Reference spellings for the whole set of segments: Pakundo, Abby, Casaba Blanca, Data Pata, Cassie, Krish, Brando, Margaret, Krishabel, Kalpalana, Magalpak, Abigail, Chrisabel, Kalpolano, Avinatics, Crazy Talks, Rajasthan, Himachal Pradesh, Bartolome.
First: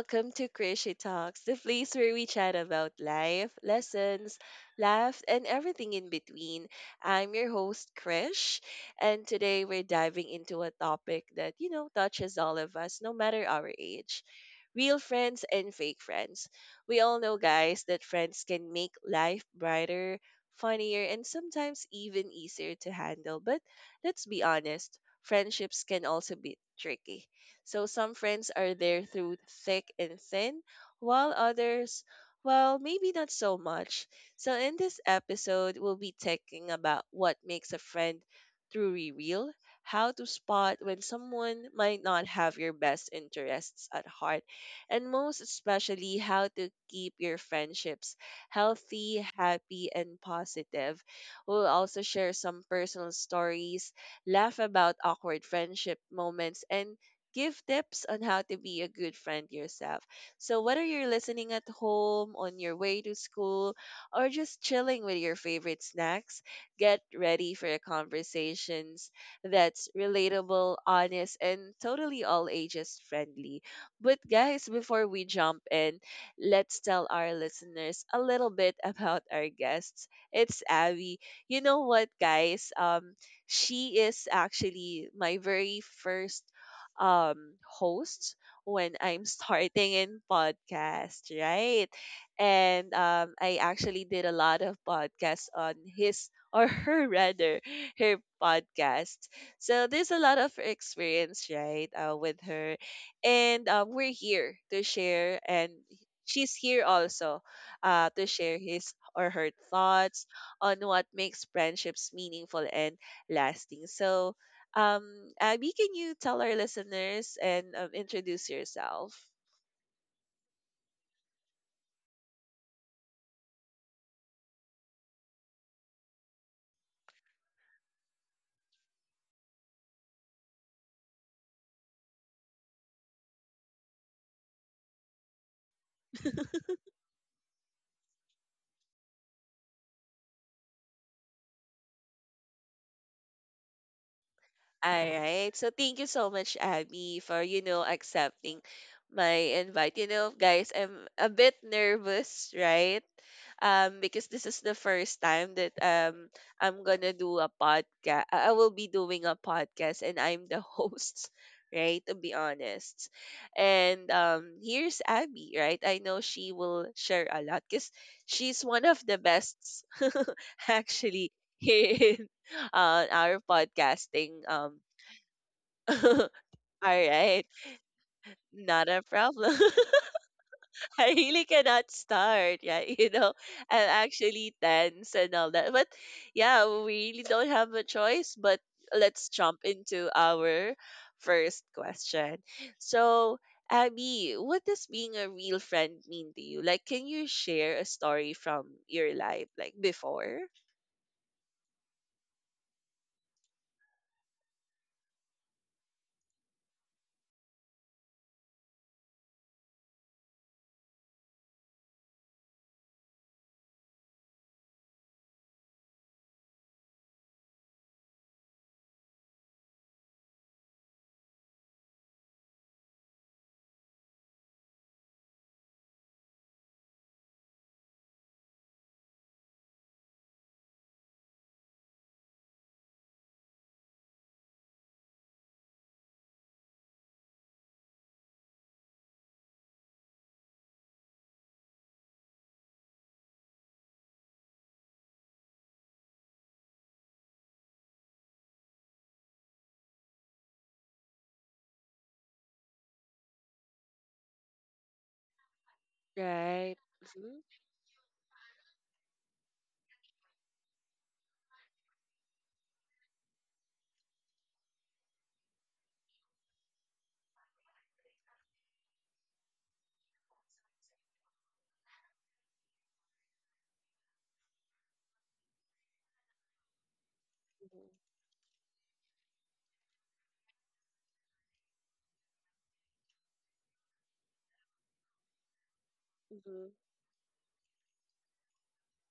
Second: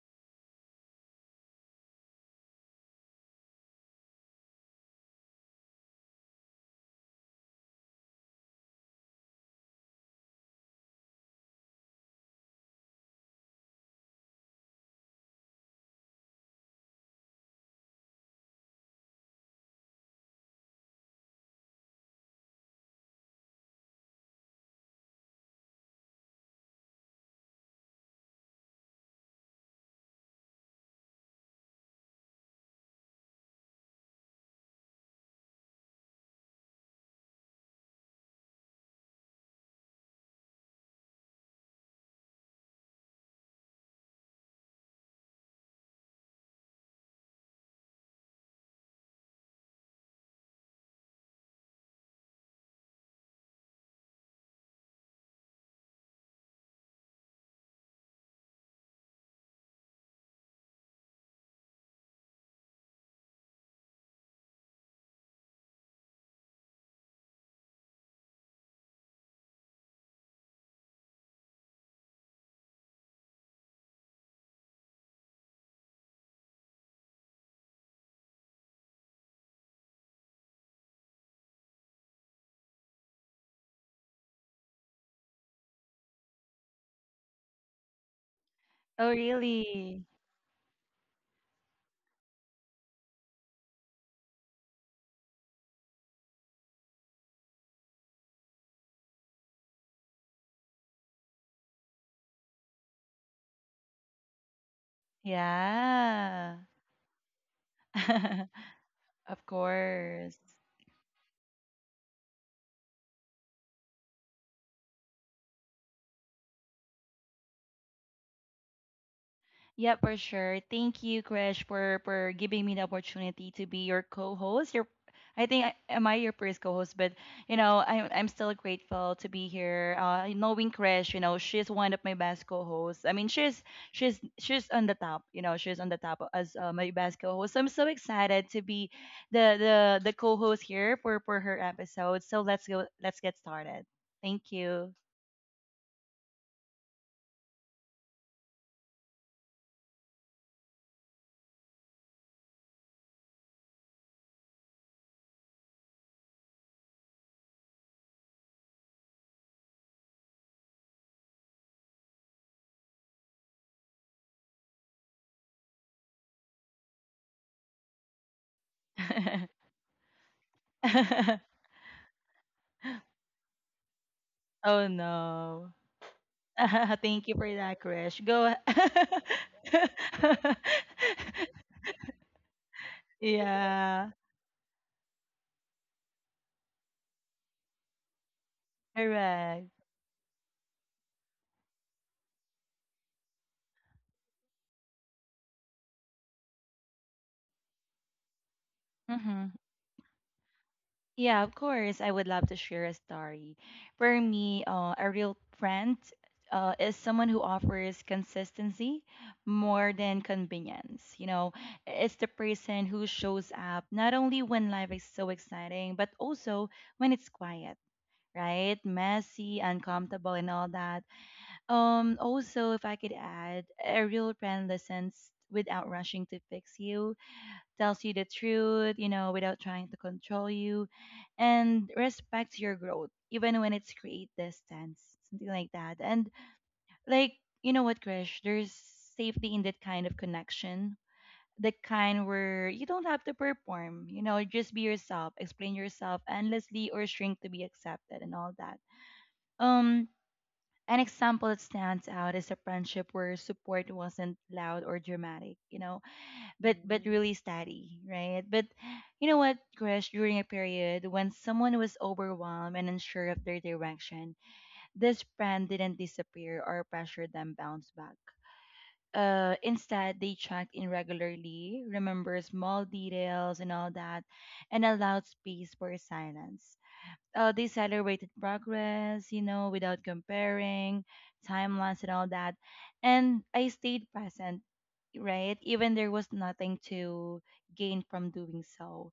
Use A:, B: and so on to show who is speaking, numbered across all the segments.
A: welcome to Crazy Talks, the place where we chat about life, lessons, laughs, and everything in between. I'm your host, Krish, and today we're diving into a topic that, you know, touches all of us, no matter our age. Real friends and fake friends. We all know, guys, that friends can make life brighter, funnier, and sometimes even easier to handle. But let's be honest, friendships can also be tricky. So some friends are there through thick and thin, while others, well, maybe not so much. So in this episode, we'll be talking about what makes a friend truly real, how to spot when someone might not have your best interests at heart, and most especially how to keep your friendships healthy, happy, and positive. We'll also share some personal stories, laugh about awkward friendship moments, and give tips on how to be a good friend yourself. So, whether you're listening at home, on your way to school, or just chilling with your favorite snacks, get ready for a conversations that's relatable, honest, and totally all ages friendly. But, guys, before we jump in, let's tell our listeners a little bit about our guests. It's Abby. You know what, guys? She is actually my very first host when
B: Oh,
A: I'm starting
B: really?
A: in podcast, right? And I actually did a lot of podcasts on his or her rather her podcast. So there's a lot of experience, right, with her. And we're here to share, and she's
B: Yeah.
A: here also to share his or
B: Of
A: her thoughts
B: course.
A: on what makes friendships meaningful and lasting. So Abby, can you tell our listeners and introduce yourself?
B: Yeah, for sure. Thank you, Krish, for giving me the opportunity to be your co-host. I think am I your first co-host, but I'm still grateful to be here. Knowing Krish, you know she's one of my best co-hosts. I mean she's she's on the top. You know she's on the top as my best co-host. So I'm so excited to be the co-host here for her episode. So let's go. Let's get started. Thank
A: All
B: you.
A: right. So thank you so much, Abby, for you know accepting my invite. You know, guys, I'm a bit nervous, right? Because this is the first time that I'm gonna do a podcast. I will be doing a podcast, and I'm the host, right? To be honest, and here's Abby, right? I know she will share a lot because she's one of the best, actually, here in our podcasting
B: Oh no.
A: All
B: Thank you for
A: right,
B: that, Krish. Go.
A: not a problem. I really cannot start. Yeah, you know, I'm
B: Yeah,
A: actually tense and all that. But yeah, we really don't have a choice. But let's jump
B: correct.
A: into our first question. So, Abby, what does being a real friend mean to you? Like, can you share a story from your life,
B: hmm
A: like before?
B: Yeah, of course. I would love to share a story. For me, a real friend is someone who offers consistency more than convenience. You know, it's the person who shows up not only when life is so exciting, but also when it's quiet, right? Messy, uncomfortable, and all that. Also, if I could add, a real friend listens without rushing to fix you, tells you the truth, you know, without trying to control you, and respects your growth, even when it's create distance, something like that. And like, you know what, Krish, there's safety in that kind of connection. The kind where you don't have to perform, you know, just be yourself, explain yourself endlessly or shrink to be accepted and all that. Um an example that stands out is a friendship where support wasn't loud or dramatic, you know,
A: Right.
B: but really
A: Mm-hmm.
B: steady, right? But you know what, Krish, during a period when someone was overwhelmed and unsure of their direction, this friend didn't disappear or pressure them bounce back. Instead, they checked in regularly, remember small details and all that, and allowed space for silence. They celebrated progress, you know, without comparing timelines and all that. And I stayed present, right? Even there was
A: Mm-hmm.
B: nothing to gain from doing so.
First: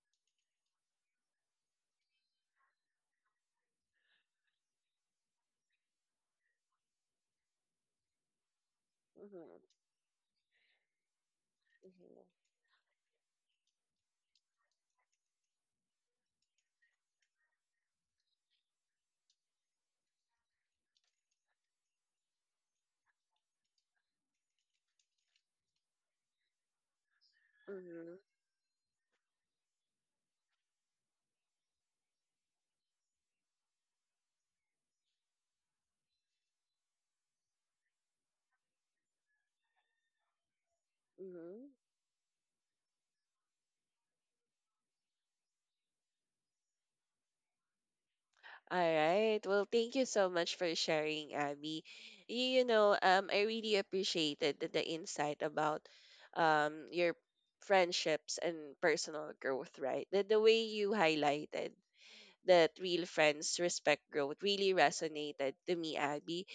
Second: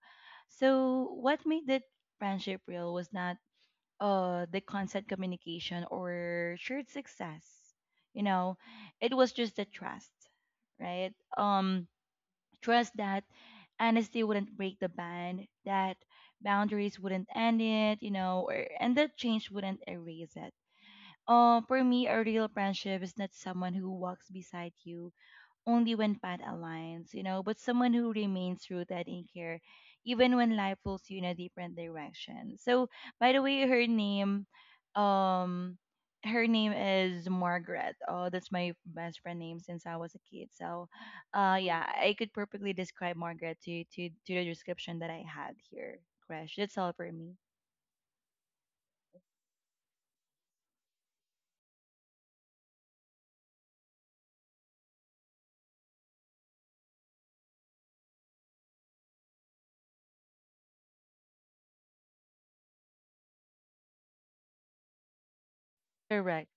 B: So what made that friendship real was not the constant communication or shared success. You know, it was just the
A: Mm-hmm.
B: trust, right? Trust that honesty wouldn't break the band, that boundaries wouldn't end it, and that change wouldn't erase it. For me, a real friendship is not someone who walks beside you only when path aligns, you know, but someone who
A: Mm-hmm.
B: remains rooted in care even when life pulls you in a different direction. So by the way, um her name is Margaret. Oh, that's my best friend name since I was a kid. So
A: Mm-hmm.
B: yeah, I could perfectly describe Margaret to to the description that I had here, Crash. That's all for me.
A: All right. Well, thank you so much for sharing, Abby. You know, I really appreciated the insight about your friendships and personal growth, right? The way you highlighted that real friends respect growth really resonated to me,
B: Correct.
A: Abby,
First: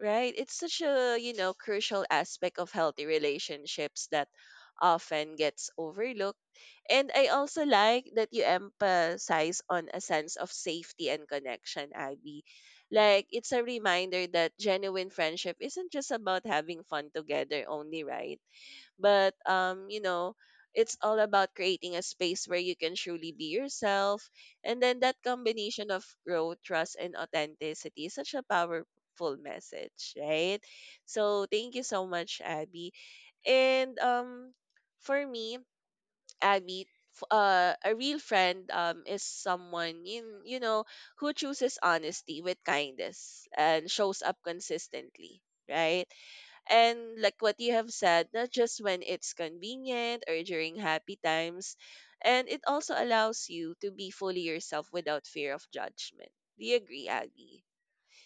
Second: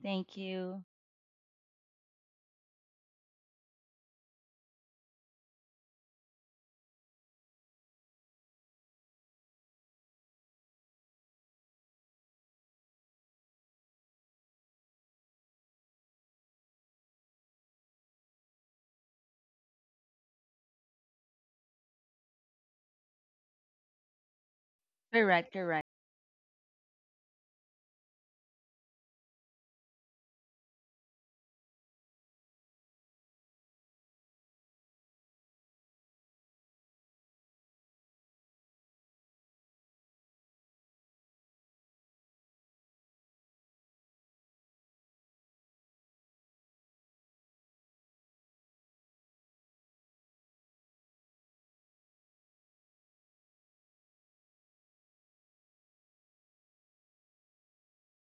A: right?
B: Thank
A: It's such
B: you.
A: a, you know, crucial aspect of healthy relationships that often gets overlooked. And I also like that you emphasize on a sense of safety and connection, Abby. Like, it's a reminder that genuine friendship isn't just about having fun together only, right? But you know it's all about creating a space where you can truly be yourself, and then that
B: Correct, correct.
A: combination of growth, trust, and authenticity is such a powerful message, right? So thank you so much, Abby. And for me, Abby, a real friend is someone you, you know, who chooses honesty with kindness and shows up consistently, right? And like what you have said, not just when it's convenient or during happy times, and it also allows you to be fully yourself without fear of judgment. Do you agree, Aggie?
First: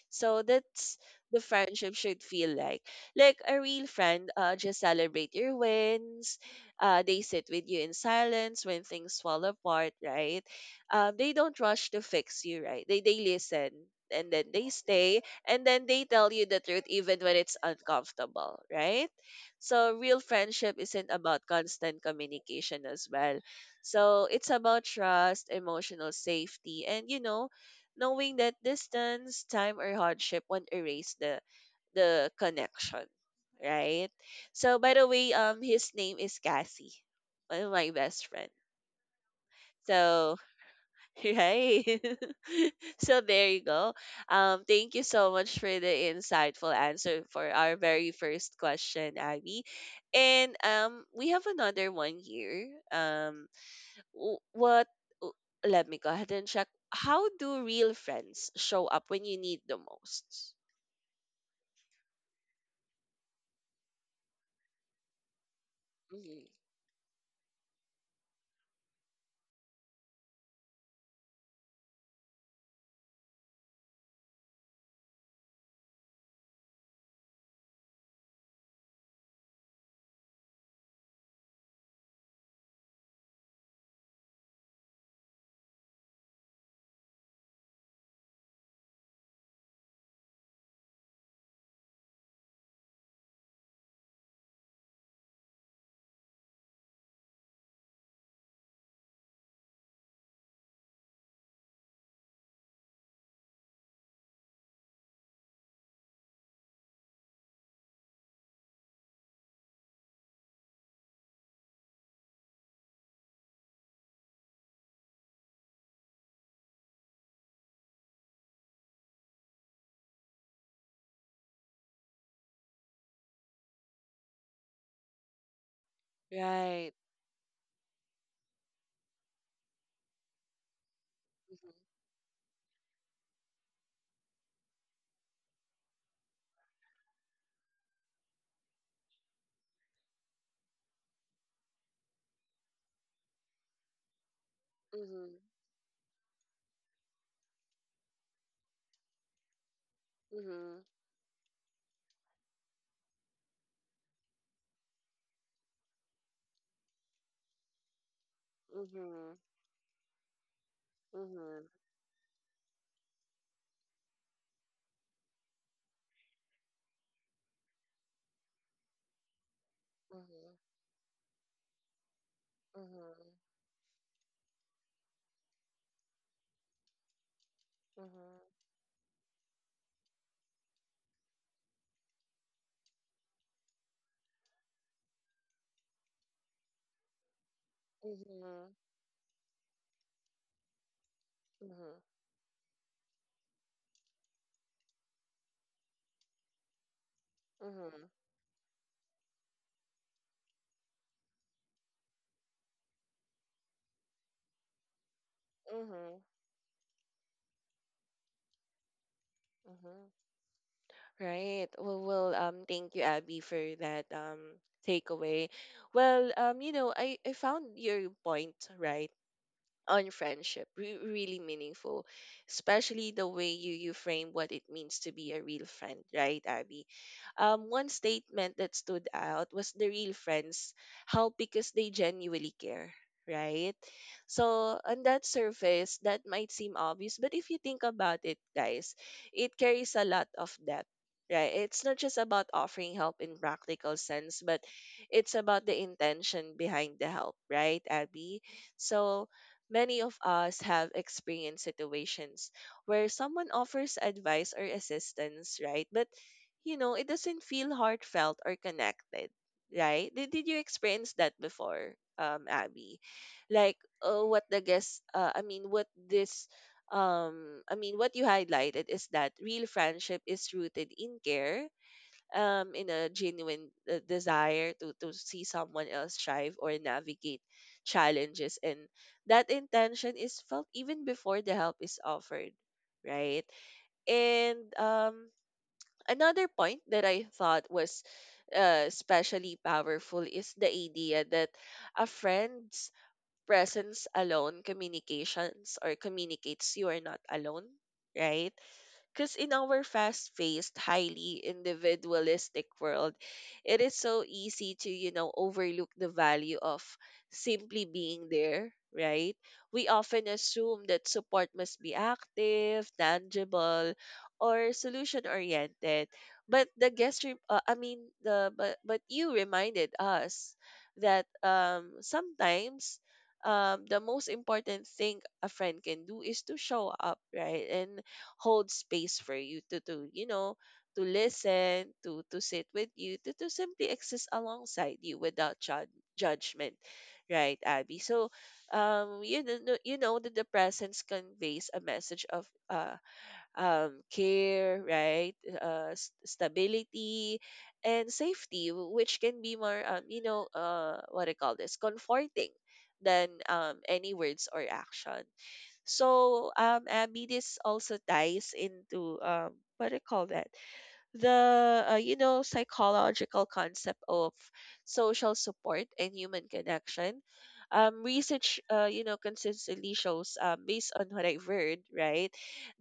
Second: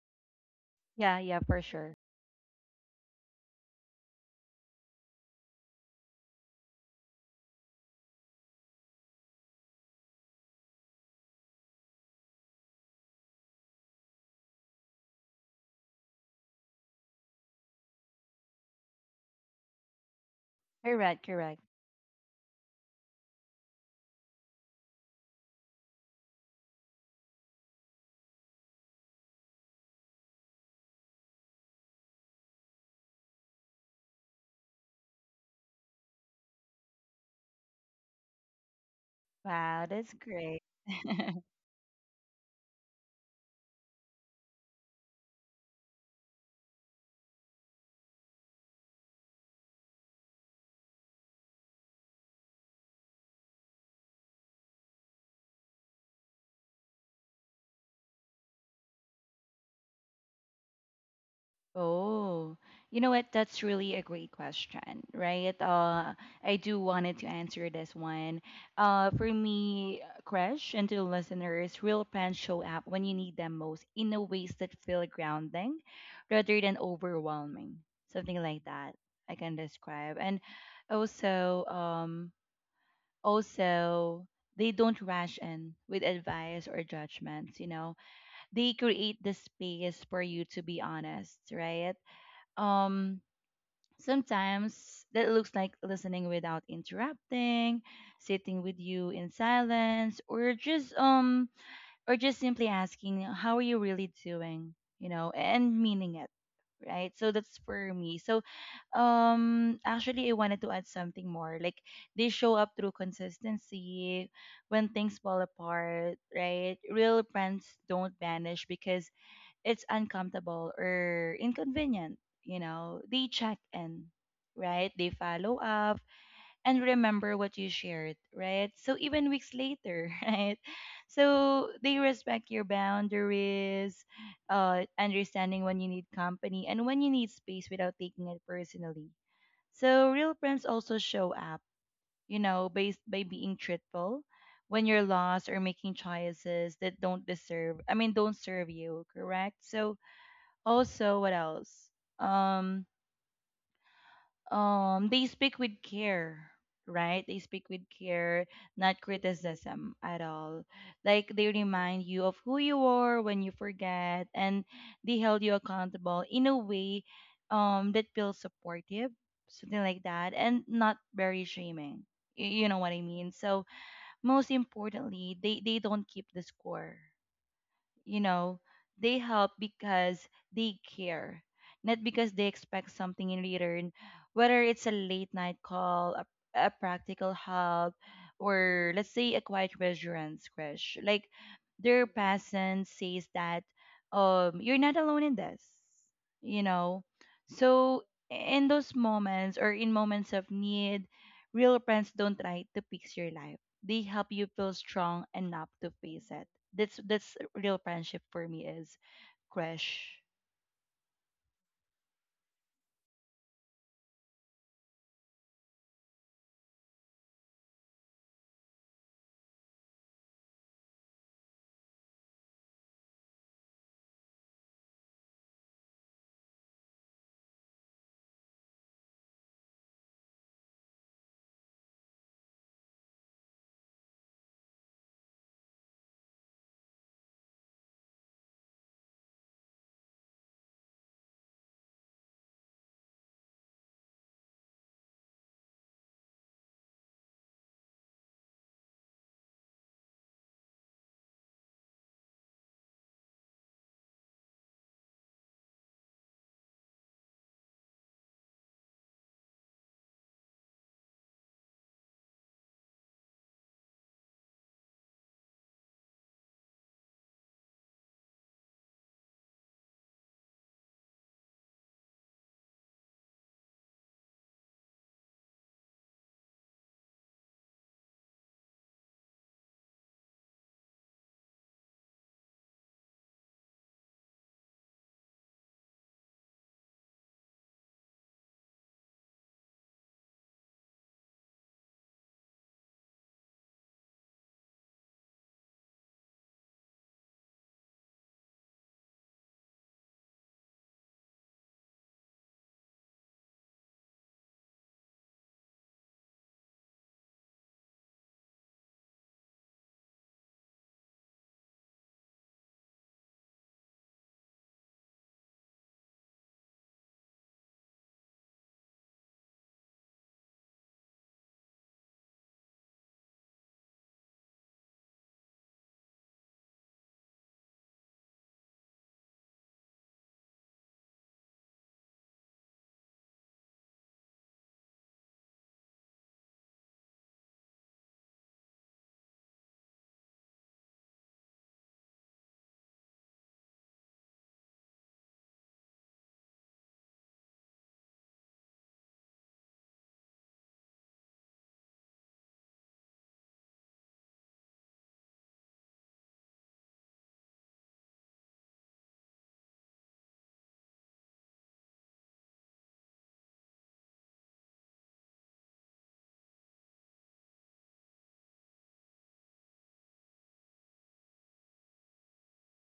A: So that's
B: Yeah, yeah,
A: the
B: for
A: friendship
B: sure.
A: should feel like. Like a real friend, just celebrate your wins. They sit with you in silence when things fall apart, right? They don't rush to fix you, right? They listen and then they stay and then they tell you the truth even when it's uncomfortable, right? So real friendship isn't
B: Correct,
A: about
B: correct.
A: constant communication as well. So it's about trust, emotional safety, and you know, knowing that distance, time, or hardship won't erase the connection, right? So by the way, his name is Cassie, one of my best friend.
B: Wow, that's
A: So
B: great.
A: right, so there you go. Thank you so much for the insightful answer for our very first question, Abby. And we have another one here. W- what w- Let me go ahead and check, how do real friends show up when you need the most?
B: Oh, you know what? That's really a great question, right?
A: Hmm.
B: I do wanted to answer this one. For me, Crash, and to the listeners, real friends show up when you need them most in a ways that feel grounding rather than overwhelming. Something like that I can describe. And also, also they don't rush in with advice or judgments, you know. They create the space for you to be honest, right? um Sometimes that looks like listening without interrupting, sitting with you in silence, or just simply asking how are you really doing, you know, and meaning it, right? So that's for me. So actually I wanted to add something more. Like they show up through consistency. When things fall apart, right, real friends don't vanish because it's uncomfortable or inconvenient, you know, they check in, right? They follow up and
A: Right.
B: remember what you shared, right? So even weeks later, right? So
A: Mm-hmm.
B: they respect your boundaries, understanding when you need company and when you need space without taking it personally. So real friends also show up, you know, based by being truthful when you're
A: Mm-hmm.
B: lost or making choices that don't deserve, don't serve you, correct? So
A: Mm-hmm.
B: also, what else? Um, they speak with care, right? They speak with care, not criticism at all. Like they
A: Mm-hmm.
B: remind you of who you are when you forget, and they held you accountable in a way, that feels supportive, something like that, and not very shaming. You know what I mean? So most importantly, they don't keep the score, you know. They help because they care, not because they expect something in return, whether it's a late night call, a practical help, or let's say a quiet reassurance, crash. Like their presence says that you're not alone in this, you know. So in those moments or in moments of need, real friends don't try to fix your life, they help you feel strong enough to face it. That's real friendship for me is crush.
A: Right. Well, thank you, Abby, for that takeaway. Well, you know, I found your point right on friendship really meaningful, especially the way you frame what it means to be a real friend, right, Abby? One statement that stood out was the real friends help because they genuinely care, right? So on that surface that might seem obvious, but if you think about it, guys, it carries a lot of depth, right? It's not just about offering help in practical sense, but it's about the intention behind the help, right, Abby? So many of us have experienced situations where someone offers advice or assistance, right? But, you know, it doesn't feel heartfelt or connected, right? Did you experience that before, Abby? Like, what the guest, I mean, what this, I mean, what you highlighted is that real friendship is rooted in care, in a genuine desire to see someone else thrive or navigate challenges, and that intention is felt even before the help is offered, right? And another point that I thought was especially powerful is the idea that a friend's presence alone communications or communicates you are not alone, right? Because in our fast paced, highly individualistic world, it is so easy to, you know, overlook the value of simply being there, right? We often assume that support must be active, tangible, or solution oriented. But the guest, re- I mean, the but you reminded us that sometimes the most important thing a friend can do is to show up, right? And hold space for you to you know to listen to sit with you to simply exist alongside you without judgment, right, Abby? So you know, no, you know that the presence conveys a message of care, right, stability and safety, which can be more you know what I call this comforting than any words or action. So, Abby, this also ties into what do you call that? The you know psychological concept of social support and human connection. Research, you know, consistently shows, based on what I've heard, right,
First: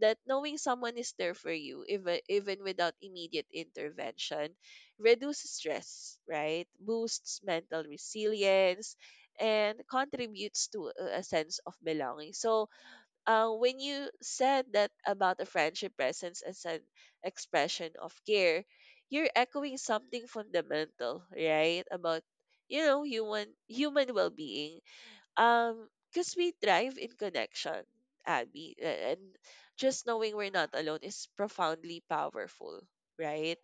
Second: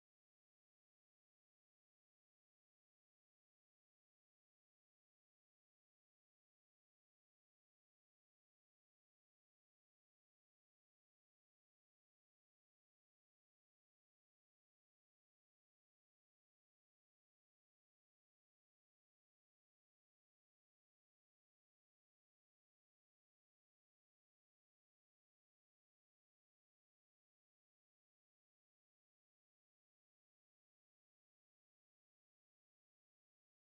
A: that knowing someone is there for you, even without immediate intervention, reduces stress, right, boosts mental resilience, and contributes to a sense of belonging. So, when you said that about a friendship presence as an expression of care, you're echoing something fundamental, right? About you know human well-being. Because we thrive in connection, Abby, and just knowing we're not alone is profoundly powerful, right?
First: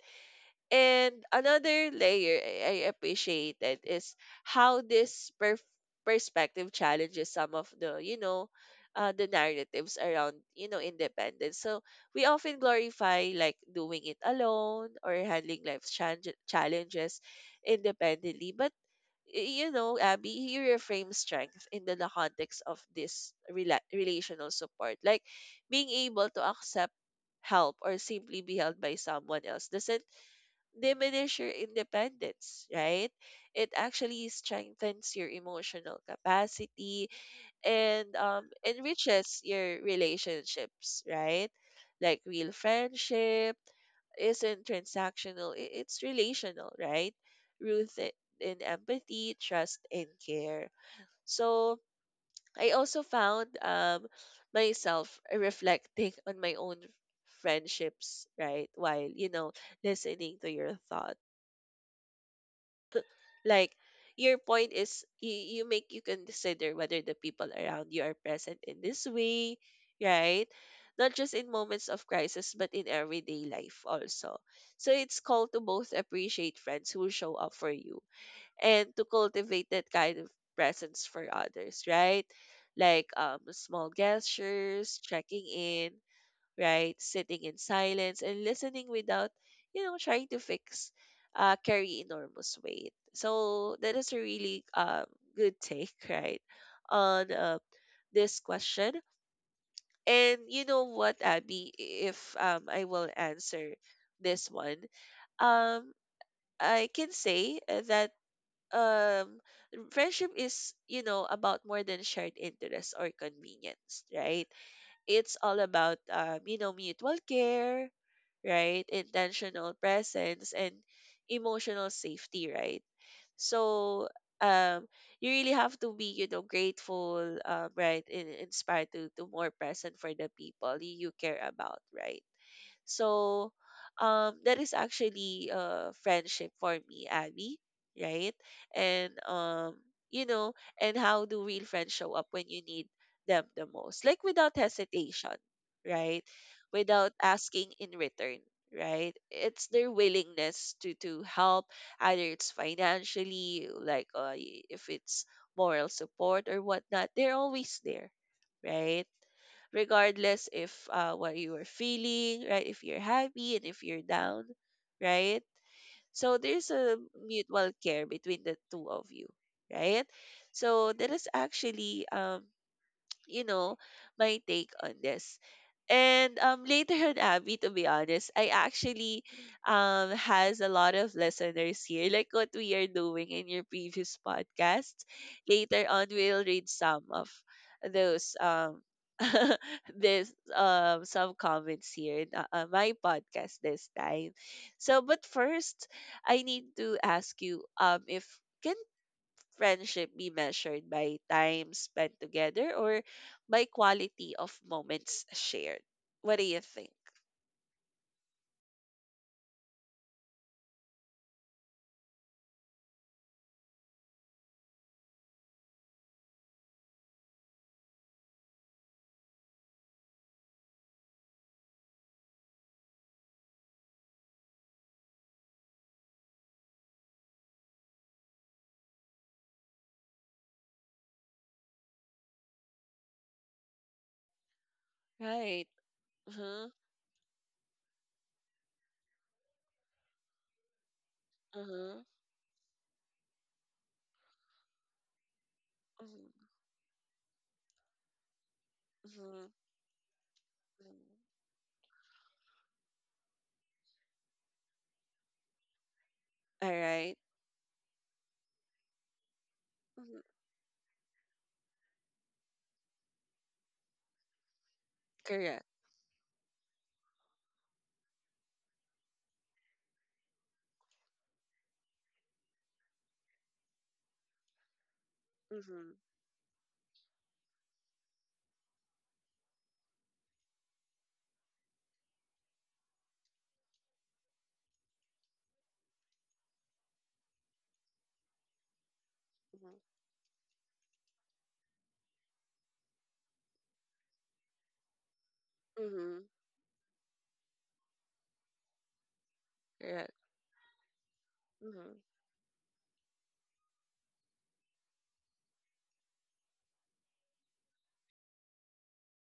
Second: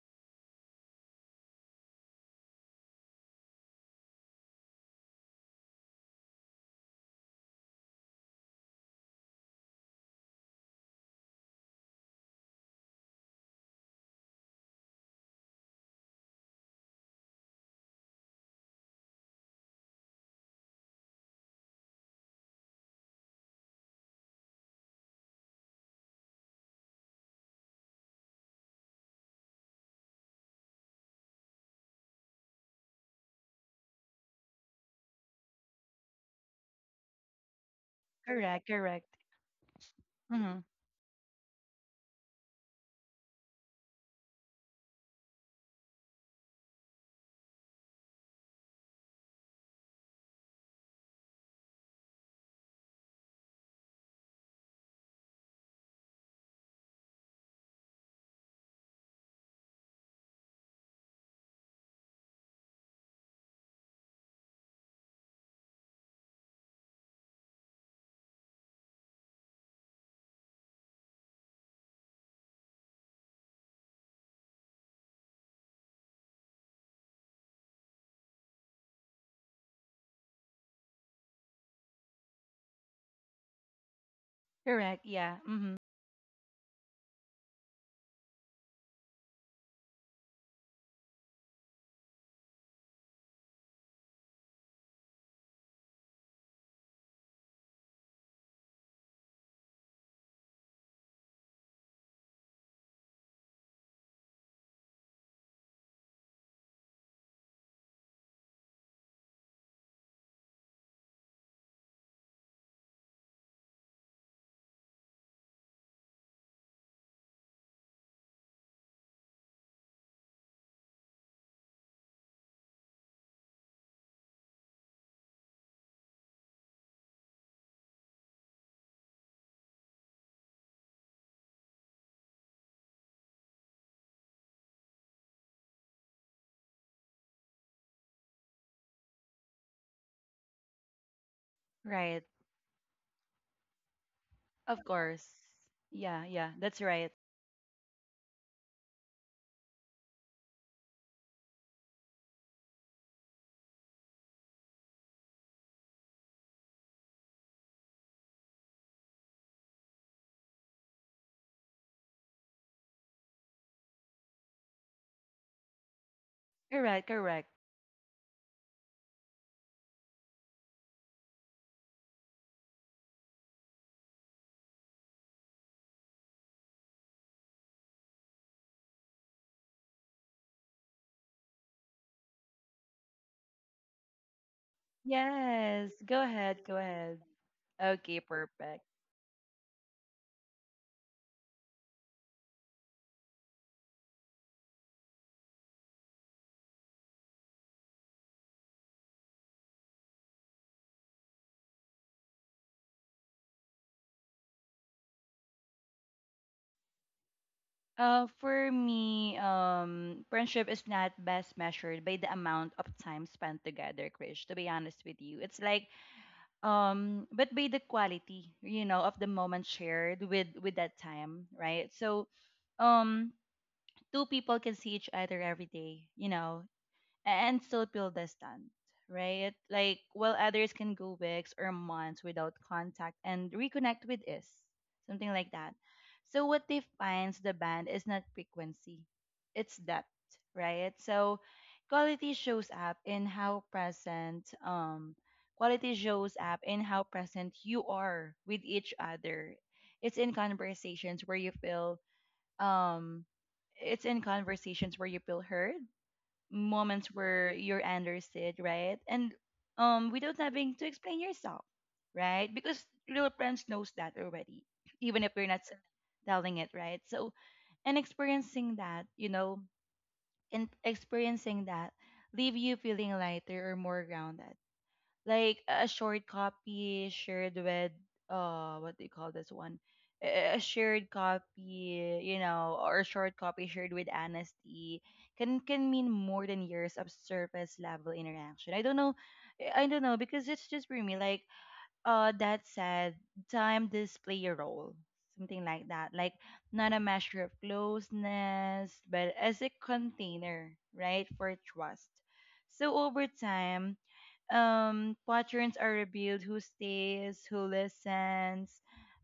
A: And another layer I appreciated is how this perspective challenges some of the, you know, the narratives around, you know, independence. So we often glorify like doing it alone or handling life's challenges independently. But, you know, Abby, you reframe strength in the context of this relational support. Like being able to accept help or simply be held by someone else doesn't diminish your independence, right? It actually strengthens your emotional capacity and
B: Correct, correct.
A: enriches your
B: Mm-hmm.
A: relationships, right? Like real friendship isn't transactional, it's relational, right? Rooted in empathy, trust, and care. So I also found myself reflecting on my own friendships, right? While, you know, listening to your thoughts, like your point is you, you make you can consider whether the people around you are present in this way, right, not just in moments of crisis but in everyday life also. So it's called to both appreciate friends who show up for you and to cultivate that kind of presence for others, right? Like small
B: Correct,
A: gestures,
B: yeah.
A: checking
B: Mm-hmm.
A: in, right? Sitting in silence and listening without, you know, trying to fix carry enormous weight. So that is a really good take, right, on this question. And you know what, Abby, if I will answer this one, um, I can say that um, friendship is, you know, about more than shared interests or convenience, right? It's all about mutual care, right? Intentional presence and emotional safety, right? So um you really have to be, grateful, right, and inspired to more present for the people you care about, right? So that is actually friendship for me, Abby, right? And um you know, and how do real friends show
B: Right.
A: up when you need them the most? Like without
B: Of course.
A: hesitation,
B: Yeah,
A: right?
B: yeah, that's right.
A: Without asking in return, right? It's their willingness to help, either it's financially, like if it's moral support or whatnot, they're always there, right? Regardless if what you are feeling, right? If you're happy and if you're down, right? So there's a
B: Correct, correct.
A: mutual care between the two of you, right? So that is actually you know, my take on this. And later on, Abby, to be honest, I actually has a lot of listeners here, like what we are doing in your previous podcast. Later
B: Yes.
A: on,
B: Go
A: we'll
B: ahead,
A: read
B: go
A: some
B: ahead.
A: of
B: Okay,
A: those
B: perfect.
A: this some comments here in my podcast this time. So, but first, I need to ask you, if can friendship be measured by time spent together or by quality of moments shared? What do you think?
B: For me, friendship is not best measured by the amount of time spent together, Krish. To be honest with you, it's like but by the quality, you know, of the moment shared with that time, right? So um two people can see each other every day, you know, and still feel distant, right? Like while others can go weeks or months without contact and reconnect with us, something like
A: Right.
B: that. So what
A: Uh-huh.
B: defines the band is not frequency, it's depth, right? So
A: Uh-huh.
B: quality shows up in how present
A: Mhm,
B: you are with each
A: mhm,
B: other. It's in
A: mhm.
B: conversations where you feel um heard,
A: All
B: moments
A: right.
B: where you're understood, right? And
A: Mhm.
B: without having to explain yourself, right? Because little friends knows that already, even if you're not
A: Correct.
B: telling it, right? So and experiencing that, you know, and experiencing that leave you feeling lighter or more grounded. Like a
A: Mm-hmm.
B: short copy shared with what do you call this one, a shared copy, you know, or a short copy shared with honesty can mean more than years of surface level interaction. I don't know, I
A: Mm-hmm.
B: don't know, because it's just for me. Like that said, time does play a role, something like that.
A: Mm-hmm.
B: Like not a measure of closeness, but as a
A: Correct.
B: container, right, for
A: Mm-hmm.
B: trust. So over time, patterns are revealed: who stays, who listens,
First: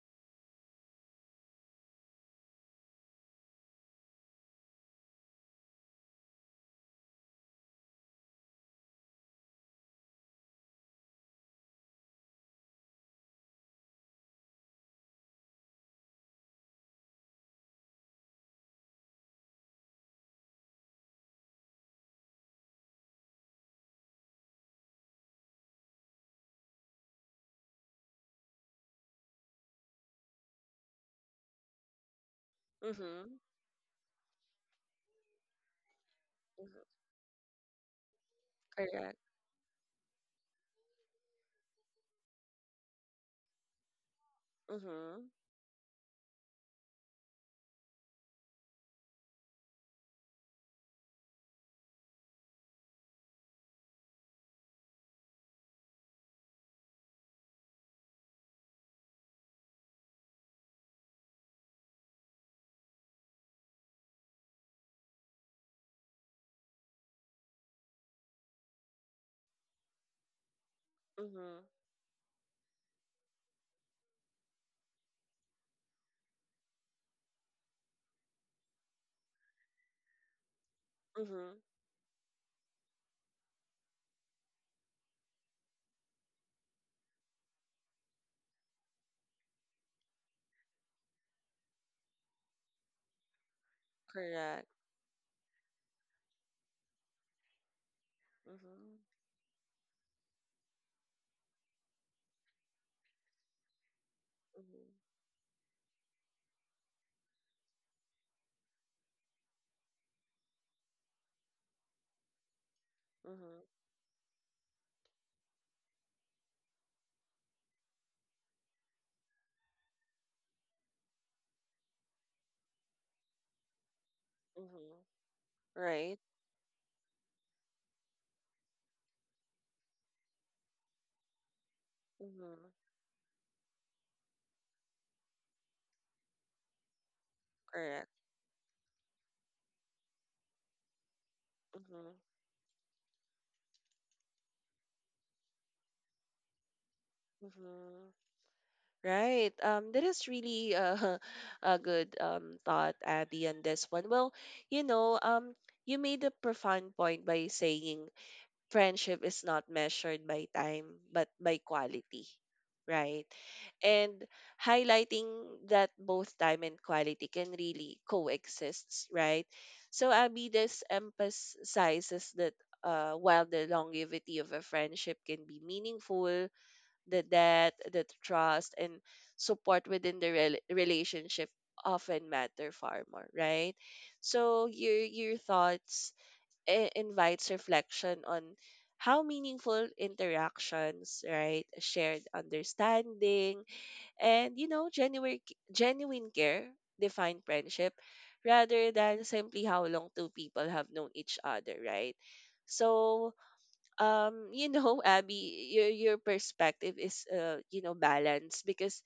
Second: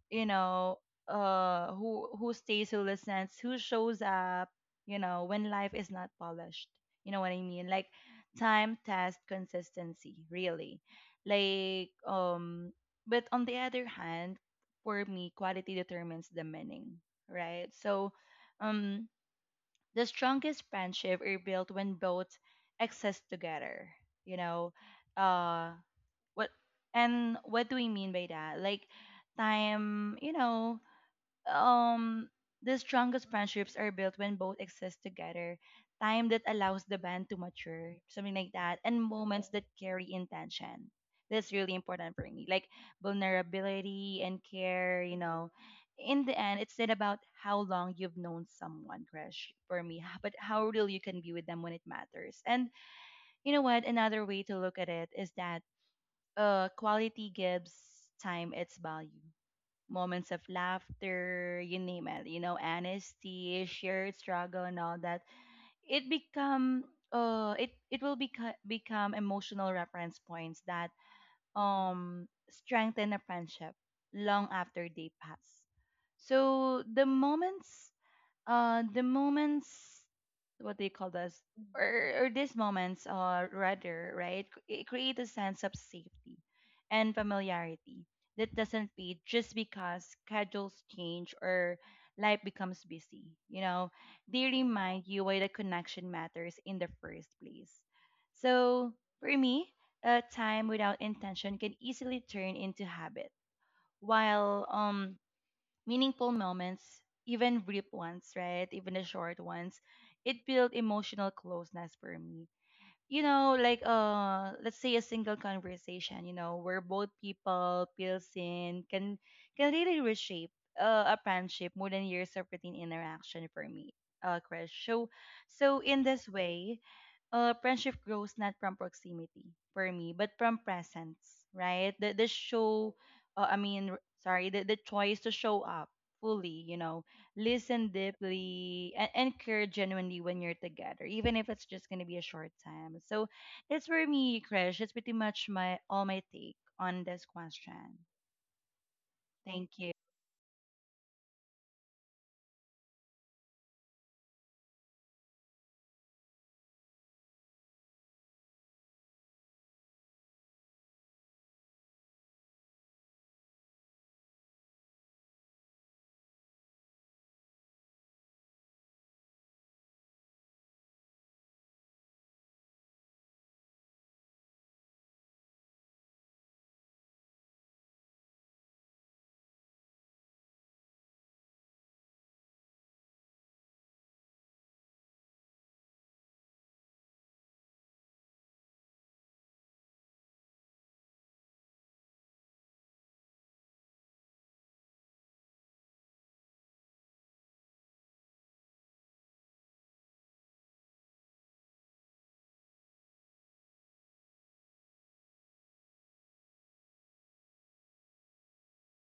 B: you know, who stays, who listens, who shows up, you know, when life is not polished. You know what I mean? Like time test consistency really. Like but on the other hand, for me, quality determines the meaning, right? So um the strongest friendship are built when both exist together you know uh what and what do we mean by that? Like time, you know, um the strongest
A: Mm-hmm.
B: friendships are built when both exist together. Time that allows the
A: Mm-hmm.
B: band to mature, something like that, and
A: Correct.
B: moments that carry intention. That's really important for me. Like vulnerability and care, you
A: Mm-hmm.
B: know. In the end, it's not about how long you've known someone, crush, for me, but how real you can be with them when it matters. And you know what? Another way to look at it is that quality gives time its value. Moments of laughter, you name it, you know, honesty, shared struggle, and all that. It become it it will become become emotional reference points that
A: Mm-hmm.
B: strengthen a friendship long after they pass. So the moments what they call this
A: Mm-hmm.
B: or these moments rather, right, it create a sense of safety and familiarity that doesn't fade just because schedules change or life becomes busy, you know. They
A: Correct.
B: remind you why the connection matters in the first place. So
A: Mm-hmm.
B: for me, a time without intention can easily turn into habit, while
A: Mm-hmm.
B: meaningful moments, even brief ones, right? Even the short ones, it built emotional closeness for me. You know,
A: Mm-hmm.
B: like let's say a single conversation, you know, where both people feel seen can really reshape a friendship more than years of routine interaction for me, Chris.
A: Mm-hmm.
B: So in
A: Right.
B: this way, friendship grows not from proximity for me, but from presence, right? The
A: Mm-hmm.
B: show, I mean, r- sorry, The choice to show up fully, you know, listen
A: Correct.
B: deeply, and care genuinely when you're together, even if it's just gonna
A: Mm-hmm.
B: be a short time. So it's for me, Krish. It's pretty much my all my take on this question.
A: Mm-hmm. Right.
B: Thank you.
A: That is really a good, thought, Abby, on this one. Well, you know, um, you made a profound point by saying friendship is not measured by time, but by quality, right? And highlighting that both time and quality can really coexist, right? So, Abby, this emphasizes that, while the longevity of a friendship can be meaningful, the debt, the trust, and support within the relationship often matter far more, right? So your thoughts invites reflection on how meaningful interactions, right, shared understanding, and genuine care define friendship rather than simply how long two people have known each other, right? So, Abby, your perspective is, balanced, because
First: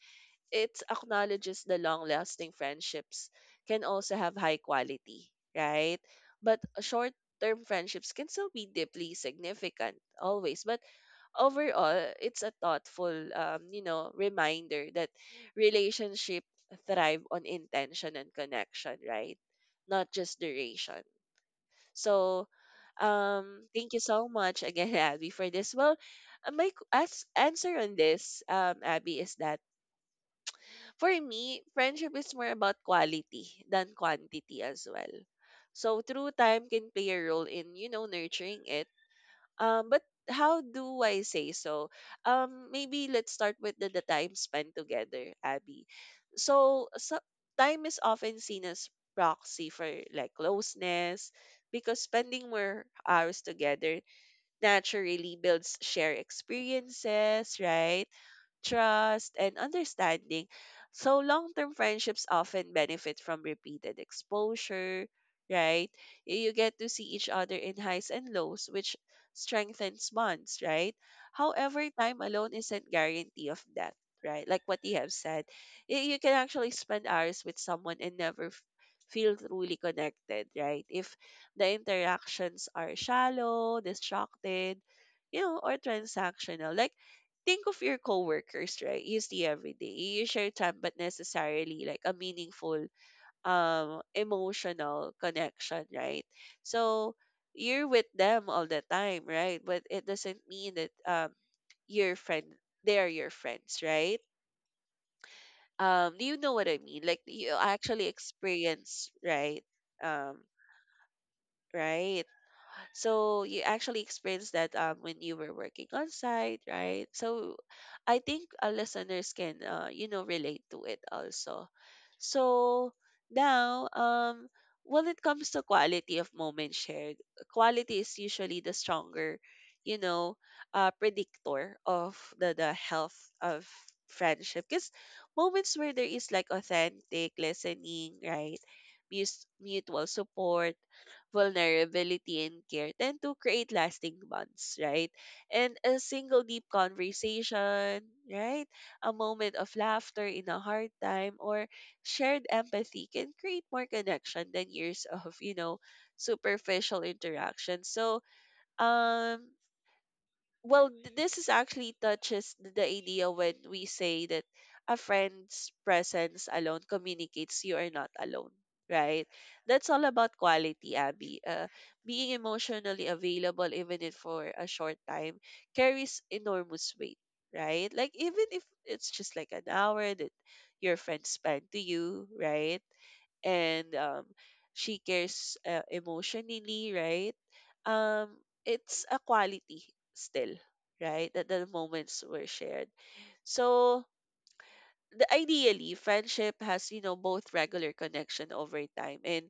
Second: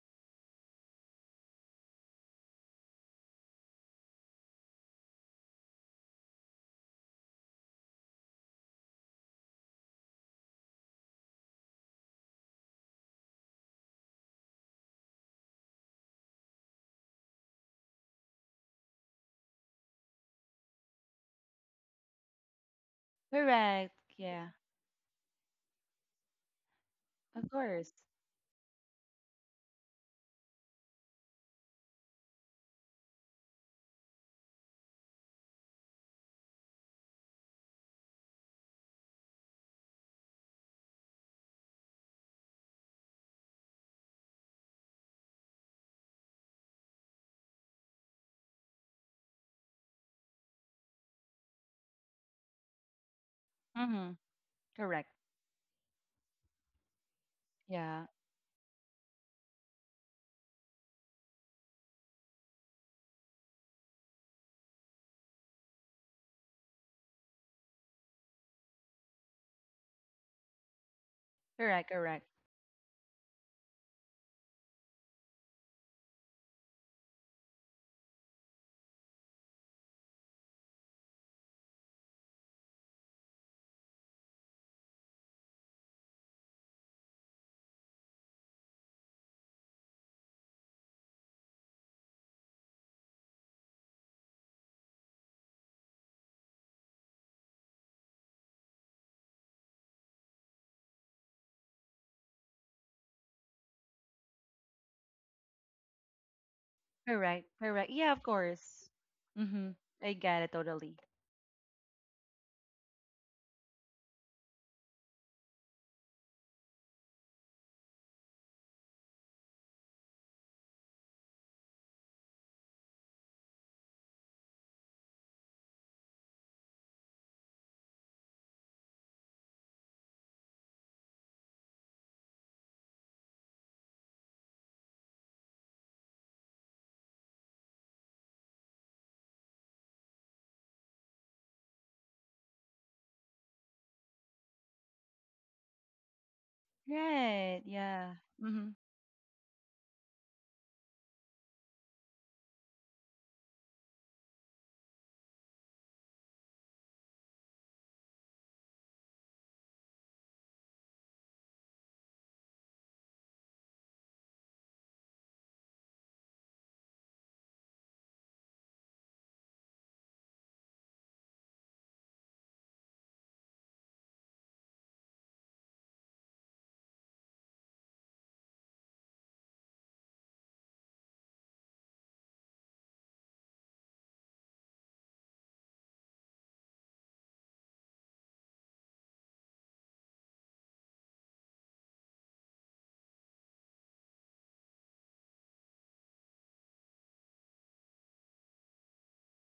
A: it acknowledges the long lasting friendships can also have high quality, right? But short term friendships can still be deeply significant, always. But overall, it's a thoughtful, reminder that relationship thrive on intention and connection, right? Not just duration. So, thank
B: Correct.
A: you so
B: Yeah.
A: much again, Abby, for this. Well, my as
B: Of
A: answer
B: course.
A: on this, Abby, is that for me, friendship is more about quality than quantity as well. So, through time can play a role in, nurturing it, but how do I say so? Maybe let's start with the time spent together, Abby. So, time is often seen as proxy for like closeness, because spending more hours together
B: Mm-hmm. Correct.
A: naturally builds shared experiences, right?
B: Yeah.
A: Trust, and understanding. So, long term friendships often benefit from repeated exposure, right? You get to see each other in highs and lows, which strengthens bonds, right? However,
B: Correct.
A: time
B: Correct.
A: alone isn't guarantee of that, right? Like what you have said, you can actually spend hours with someone and never feel truly connected, right? If the interactions are shallow, distracted, or transactional. Like think of your coworkers, right? You see every day. You share time, but necessarily like a meaningful, emotional connection, right? So you're with them all the time, right? But it doesn't mean that, your friend they are your friends, right? Do you know what I mean? Like
B: Correct,
A: you
B: correct.
A: actually
B: Yeah, of course.
A: experience, right?
B: Mm-hmm. I
A: Um,
B: get it totally.
A: right? So you actually experienced that, when you were working on site, right? So I think our listeners can, relate to it also. So now, when it comes to quality of moment shared, quality is usually the stronger, you know, predictor of the health of friendship. Because moments where there is like authentic listening, right? Mutual support, vulnerability and care tend to create lasting bonds, right? And a single deep
B: Right,
A: conversation,
B: yeah.
A: right?
B: Mm-hmm.
A: A moment of laughter in a hard time or shared empathy can create more connection than years of, superficial interaction. So, um well, this is actually touches the idea when we say that a friend's presence alone communicates you are not alone, right? That's all about quality, Abby. Being emotionally available even if for a short time carries enormous weight, right? Like even if it's just like an hour that your friend spent to you, right? And she cares, emotionally, right? um, it's a quality still, right? That the moments were shared. So, the ideally friendship has, both regular connection over time and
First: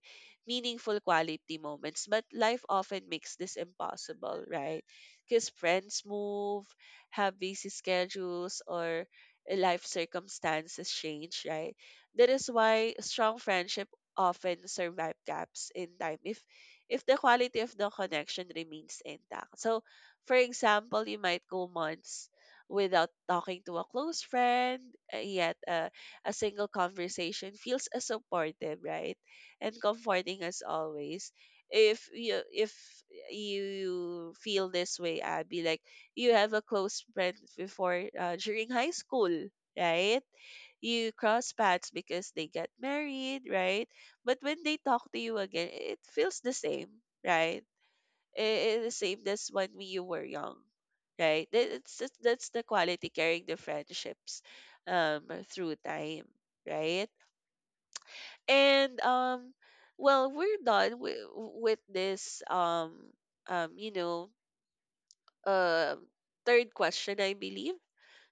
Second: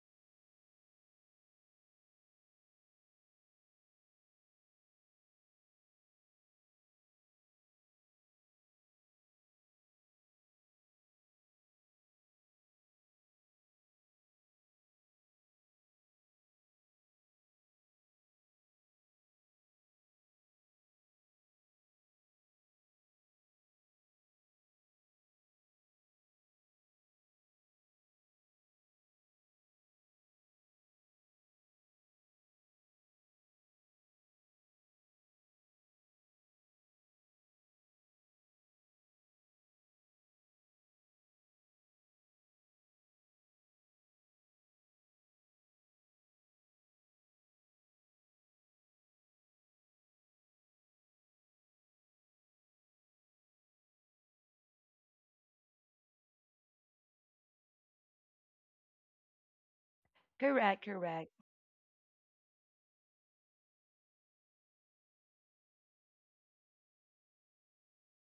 A: meaningful quality moments, but life often makes this impossible, right? Because friends move, have busy schedules, or life circumstances change, right? That is why strong friendship often survive gaps in time, if the quality of the connection remains intact. So, for example, you might go months without talking to a close friend, yet a single conversation feels as supportive, right? And comforting as always. If you feel this way, Abby, like you have a close friend before, during high school, right? You cross paths because they get married, right? But when they talk to you again, it feels the same, right? It is same as when we you were young, right? It's that's the quality carrying the friendships, um, through time, right? And well, we're
B: Correct,
A: done with
B: correct.
A: this, um you know uh third question, I believe.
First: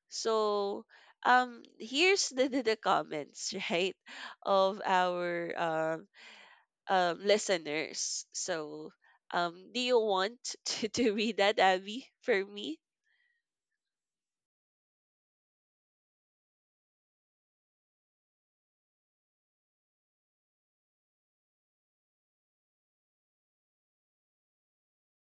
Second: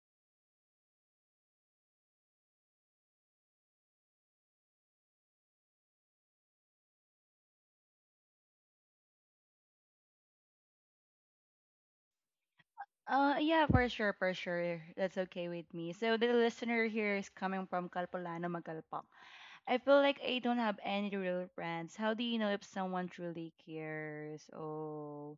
A: So, here's the comments right of our listeners. So, do you want to read that, Abby, for me?
B: Yeah, for sure, for sure. That's okay with me. So the listener here is coming from Kalpolano, Magalpak. I feel like I don't have any real friends. How do you know if someone truly cares? Oh,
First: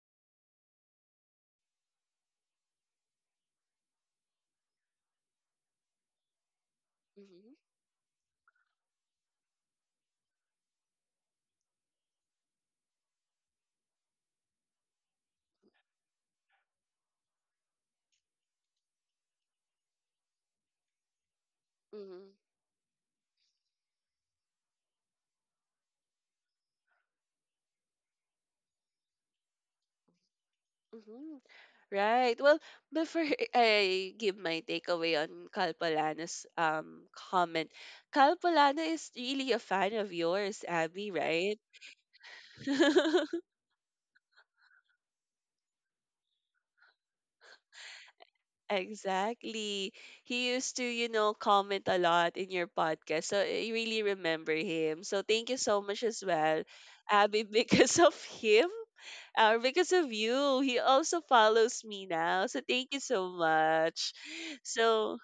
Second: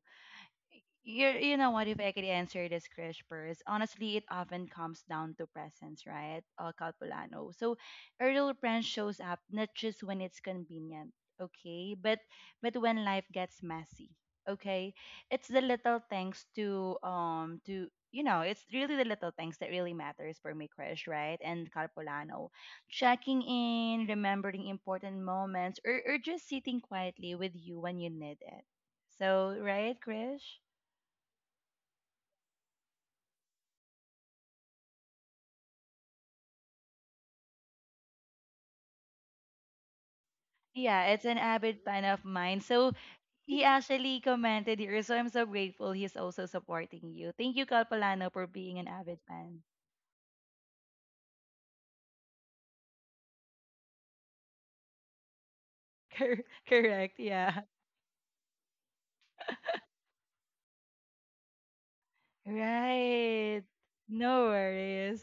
B: you know what, if I could answer this, Krish? First, honestly, it often comes down to presence, right?
A: Mhm,
B: Calpulano, so a real friend shows up not just when it's convenient, okay, but when life gets messy, okay. It's the little things to, it's really the little things that really matters for me, Krish, right? And
A: mhm,
B: Calpulano, checking in, remembering important moments, or just sitting quietly with you when you need it. So right, Krish.
A: mhm. Right. Well, before I give my takeaway on Kalpalana's comment, Kalpalana is really a fan of yours,
B: Yeah,
A: Abby,
B: it's an
A: right?
B: avid fan of mine. So he actually commented here. So I'm so grateful he's also supporting you. Thank you, Kalpalano, for being an avid fan.
A: Exactly. He used to, comment a lot in your podcast. So I really remember him. So thank you so much as well,
B: Correct.
A: Abby,
B: Yeah.
A: because of him or because of you. He also follows me now. So thank you so
B: Right.
A: much.
B: No
A: So,
B: worries.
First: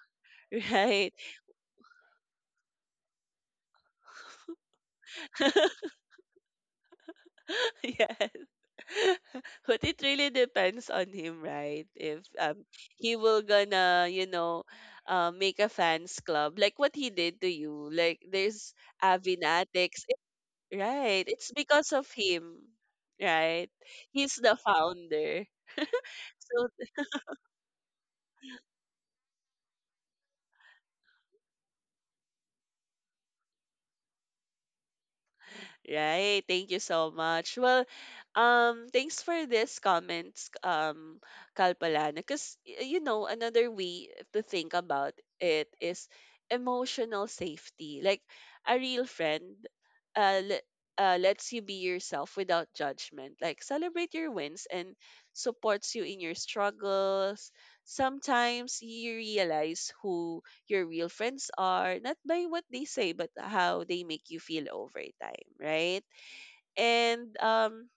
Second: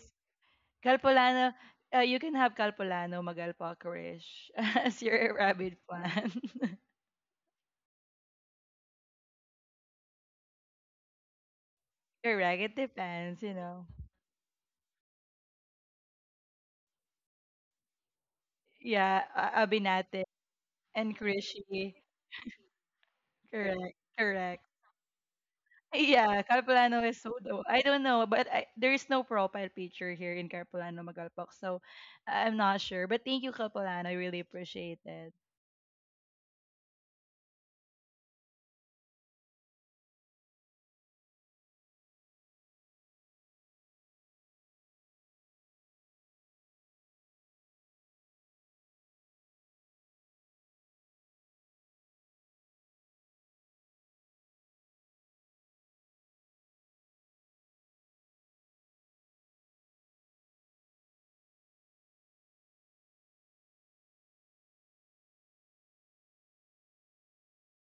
A: right.
B: Kalpolano, you can have Kalpolano Magalpakrish as your rabid fan.
A: Yes. But it really depends on him, right? If
B: Correct. It
A: he will
B: depends, you know.
A: gonna, make a fans club like what he did to you. Like there's
B: Yeah,
A: Avinatics.
B: Abinate and
A: Right. It's because
B: Krishi.
A: of him, right?
B: Correct.
A: He's the
B: Correct.
A: founder.
B: Yeah,
A: So.
B: Carpolano is Soto. I don't know, but there is no profile picture here in Carpolano Magalpak, so I am not sure. But thank you, Carpolano. I really appreciate it.
A: Right. Thank you so much. Well, thanks for this comments, Kalpalana. Because, another way to think about it is emotional safety. Like a real friend, uh, le- lets you be yourself without judgment. Like celebrate your wins and supports you in your struggles. Sometimes you realize who your real friends are, not by what they say, but how they make you feel over time, right? And um,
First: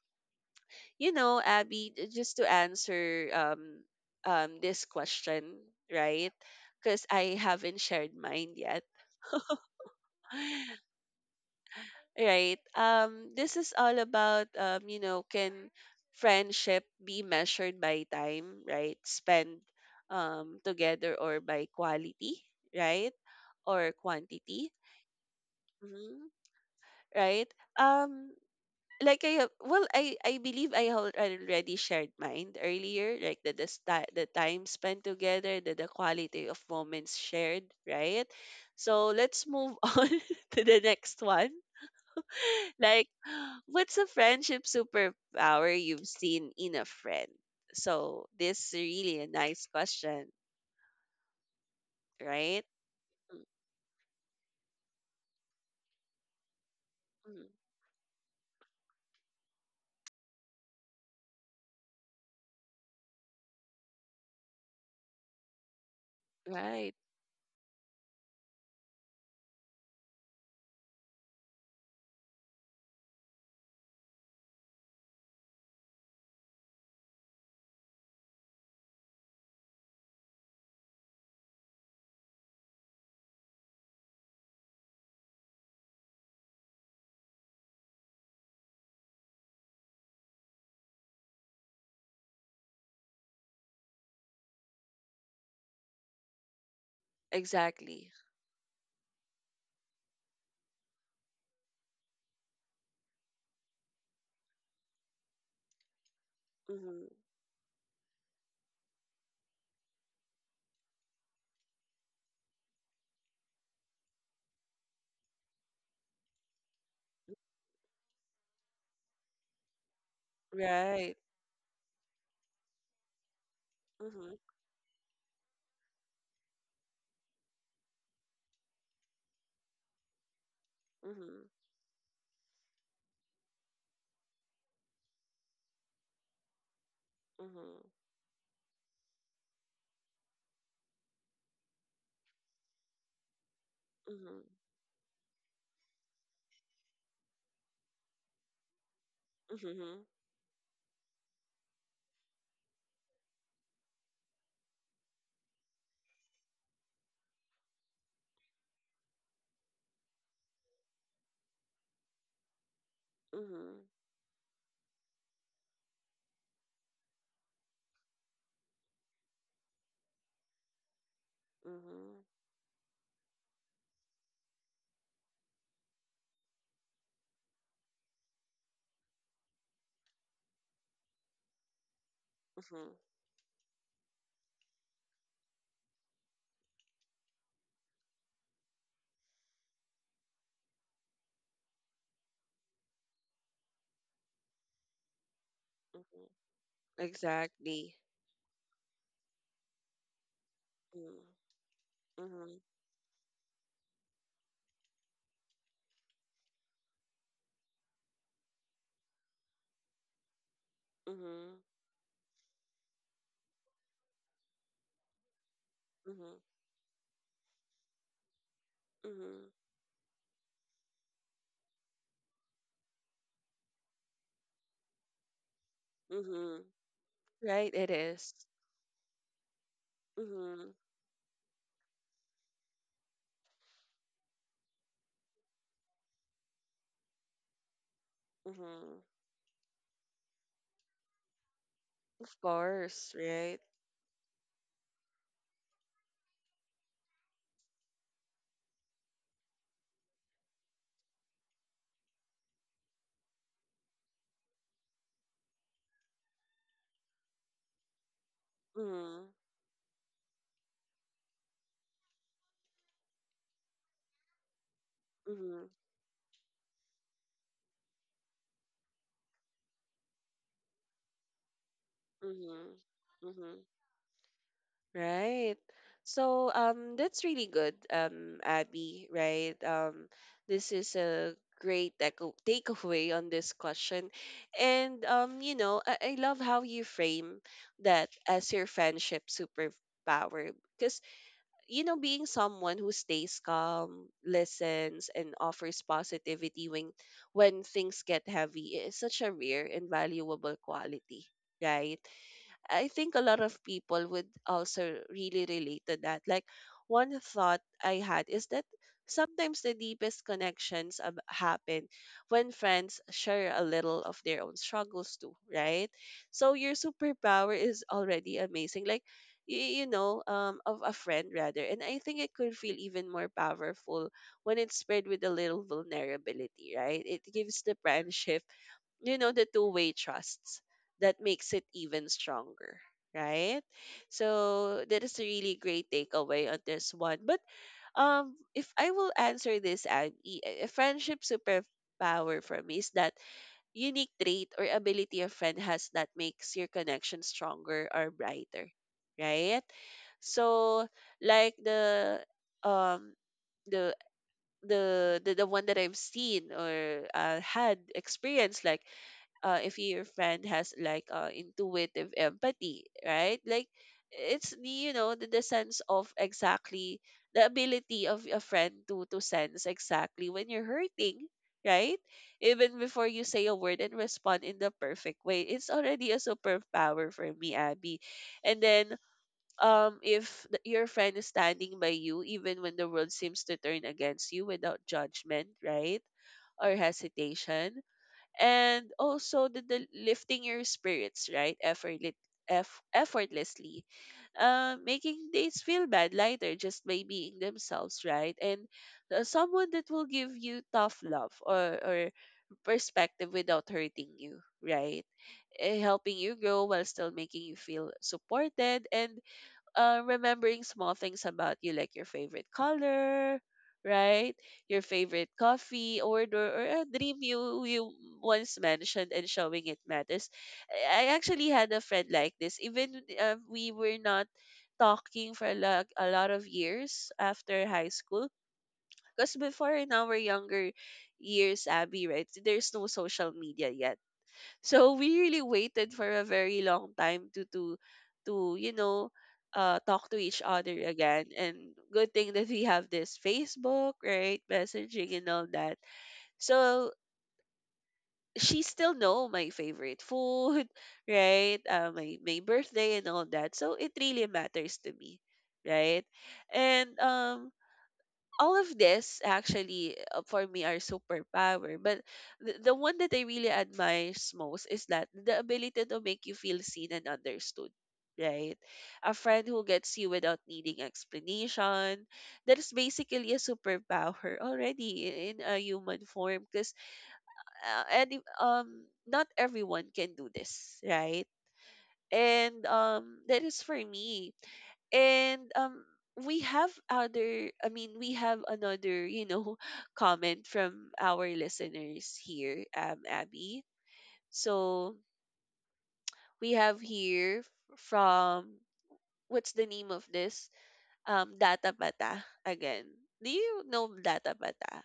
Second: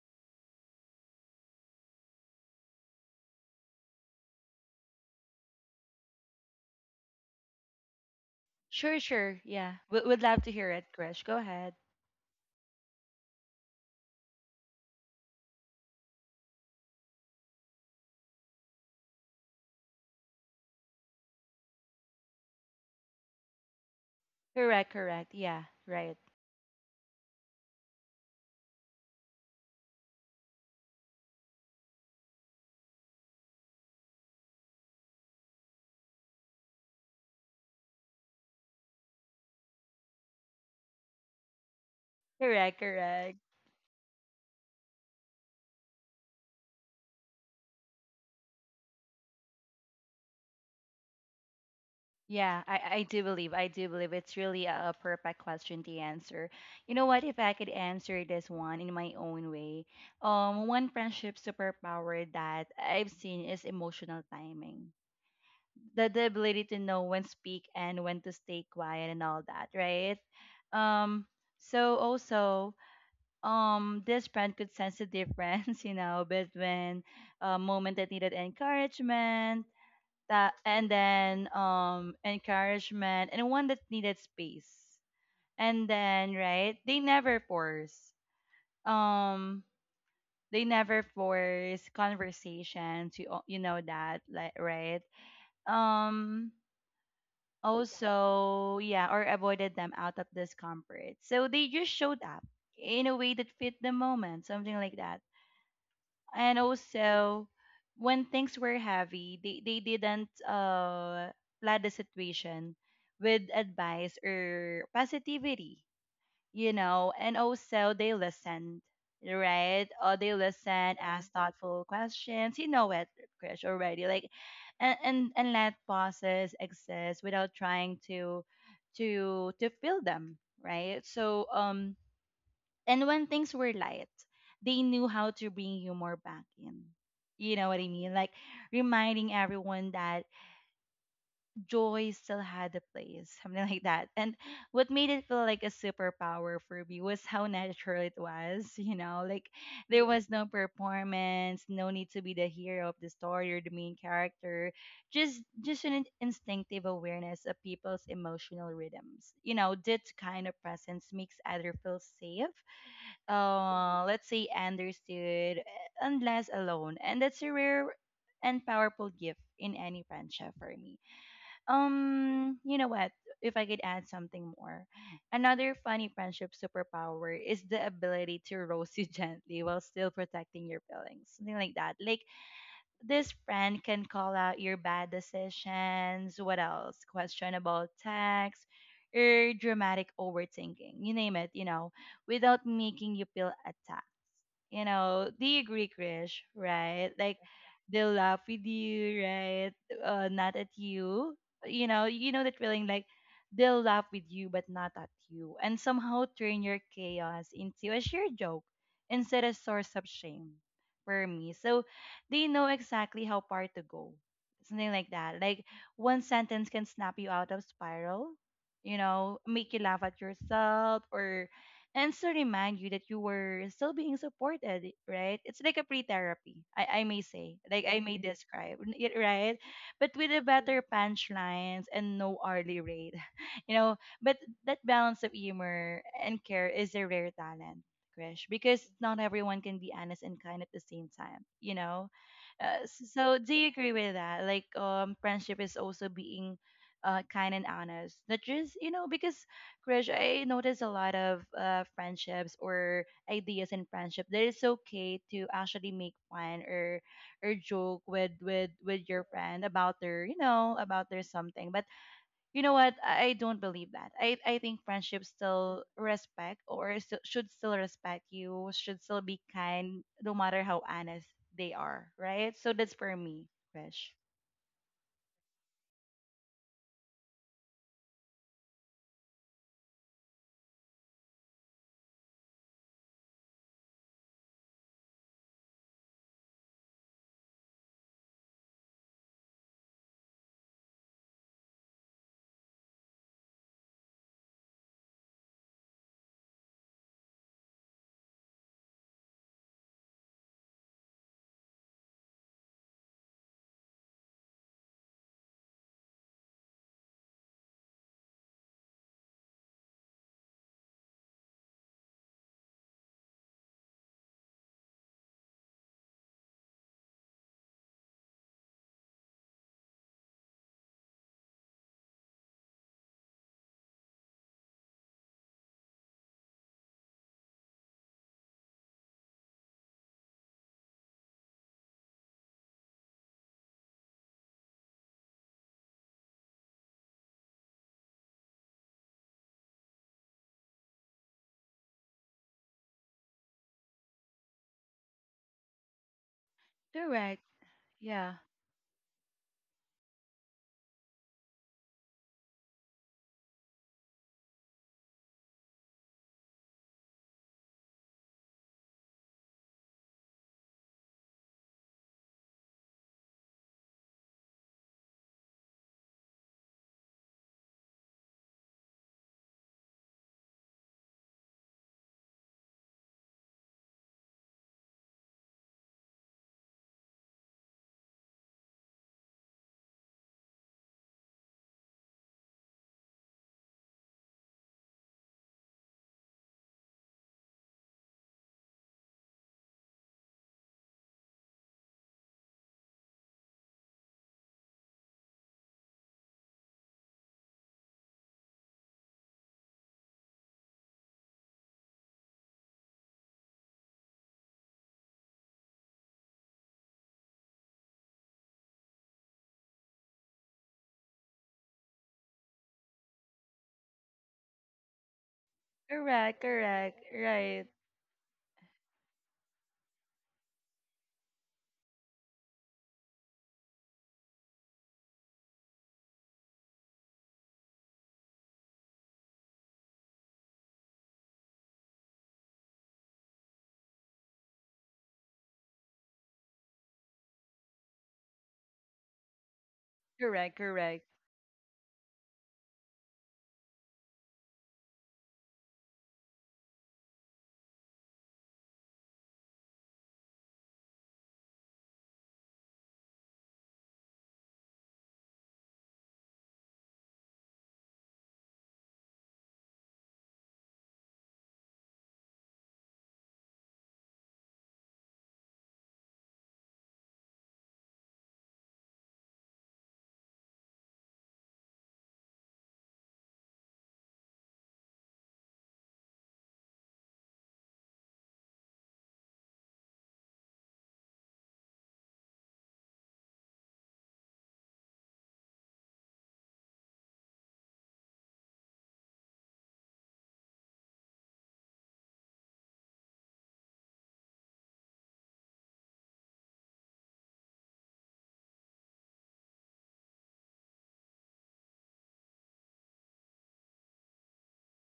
A: you know, Abby, just to answer, this question, right? Because I haven't shared mine yet.
B: Sure, sure. Yeah, we would love to hear it, Krish. Go ahead.
A: Right. This is all about, can friendship be measured by time, right? Spend together or by quality, right? Or quantity.
B: Correct, correct. Yeah, right.
A: Mm-hmm. Right? Um, like well, I believe already shared mine earlier, like the time spent together, the quality of moments shared, right? So let's move on to the next one.
B: Correct,
A: Like,
B: correct.
A: what's a friendship superpower you've seen in a friend? So this is really a nice question, right?
B: Yeah, I do
A: Mm,
B: believe, I do believe it's really a perfect question to answer. You know what? If
A: mm.
B: I could answer this one in my own way, one friendship superpower that I've seen is emotional timing, the ability to
A: Right,
B: know when speak and when to stay quiet and all that, right? Um, also, this brand could sense the difference, you know, between a moment that needed encouragement, that and then encouragement and one that needed space. And then, right, they never force. Um, they never force conversation to, you know, that, like, right? Um,
A: exactly.
B: Also, yeah, or avoided them out of discomfort, so they just showed up in a way that fit the moment, something like that. And
A: Hmm.
B: also, when things were heavy, they didn't flood the situation with advice or positivity, you know. And also they listened, right? Or they listened,
A: Right.
B: asked thoughtful questions. You know it, Krish, already. Like,
A: Mm-hmm.
B: and let pauses exist without trying to to fill them, right?
A: Mm-hmm.
B: And when things were light, they knew how to bring humor back in. You know what I mean? Like reminding everyone that joy still had a place, something like that. And
A: Mm-hmm.
B: what made it feel like a superpower for me was how natural it was, you know, like there
A: Mhm.
B: was no performance, no need to be the hero of the story or the main character, just an instinctive awareness of people's emotional rhythms. You know, that kind of presence makes other feel safe,
A: Mhm.
B: let's say understood, unless alone. And that's a rare and powerful gift in any friendship for me.
A: Mhm.
B: You know what? If I could add something more, another funny friendship superpower is the ability to roast you gently while still protecting your feelings, something like that. Like
A: Mhm.
B: this friend can call out your bad decisions, what else? Questionable texts or dramatic overthinking. You name it, you know, without making you feel attacked. You know, do you agree,
A: Mhm.
B: Krish? Right? Like
A: Exactly.
B: they'll laugh with you, right? Not at
A: Mm.
B: you. You know that
A: Mhm.
B: feeling like they'll laugh with you but not at you, and somehow turn your chaos into a sheer joke instead of source of shame for me.
A: Mhm.
B: So they know exactly how far to go. Something like that. Like one
A: Mhm.
B: sentence can snap you out of spiral, you know,
A: Mhm.
B: make you laugh at yourself, or and to remind you that you were still being supported, right? It's like a pre-therapy,
A: Mhm.
B: I may say,
A: Right,
B: like
A: it
B: I may
A: is.
B: describe, it, right? But with a
A: Mhm.
B: better punchlines and no hourly rate, you know. But that balance of humor and care is a rare talent, Krish, because
A: Mhm.
B: not everyone can be honest and kind at the same time, you know.
A: Of course,
B: So do
A: right?
B: you agree with that? Like, friendship is also being kind and honest. Not just, you know, because Krish, I notice a lot of friendships or ideas in friendship that it's okay to actually make fun or joke with with your
A: Mhm.
B: friend about their, you know, about their something. But you know what? I don't believe that. I think friendship
A: Mhm.
B: still respect, or still, should still respect you. Should still be kind, no matter how honest they are. Right. So
A: Mhm.
B: that's for me,
A: Mhm.
B: Krish.
A: Right. So, that's really good, Abby, right? This is a great echo takeaway on this question. And I love how you frame that as your friendship superpower. Because, being someone who stays calm, listens, and offers positivity when things get heavy is such a rare and valuable quality, right? I think a lot of people would also really relate to that. Like one thought I had is that sometimes the deepest connections happen when friends share a little of their own struggles too, right? So your superpower is already amazing. Like of a friend rather, and I think it could feel even more powerful when it's paired with a little vulnerability, right? It gives the friendship, the two-way trusts that makes it even stronger, right? So that is a really great takeaway on this one. But if I will answer this, Abby, a friendship superpower for me is that unique trait or ability a friend has that makes your connection
B: Correct.
A: stronger or
B: Yeah.
A: brighter, right? So, like um the the one that I've seen or had experience, like if your friend has like intuitive empathy, right? Like it's the sense of exactly the ability of a friend to sense exactly when you're hurting, right? Even before you say a word and respond in the perfect way, it's already a superpower for me, Abby. And then if your friend is standing by you even when the world seems to turn against you without judgment, right, or hesitation. And also the lifting your spirits, right, effortlessly, making dates feel bad lighter just by being themselves, right. And someone that will give you tough love, or perspective without hurting you, right. Helping you grow while still making you feel supported, and remembering small things about you, like your favorite color, right? Your favorite coffee
B: Correct.
A: order, or a
B: Correct.
A: dream
B: Right.
A: you once mentioned, and showing it matters. I actually had a friend like this. Even we were not talking for like a lot of years after high school. Because before in our younger years, Abby, right, there's no social media yet, so we really waited for a very long time to talk to each
B: Correct.
A: other
B: Correct.
A: again, and good thing that we have this Facebook, right, messaging and all that. So she still know my favorite food right, my birthday and all that, so it really matters to me, right. And all of this actually, for me, are superpower, but the one that I really admires most is that the ability to make you feel seen and understood, right. A friend who gets you without needing explanation, that is basically a superpower already, in a human form, because and if- not everyone can do this, right. And that is for me. And we have other, I mean we have another, comment from our listeners here, Abby. So, we have here from, what's the name of this? Data Pata again. Do you know Data Pata?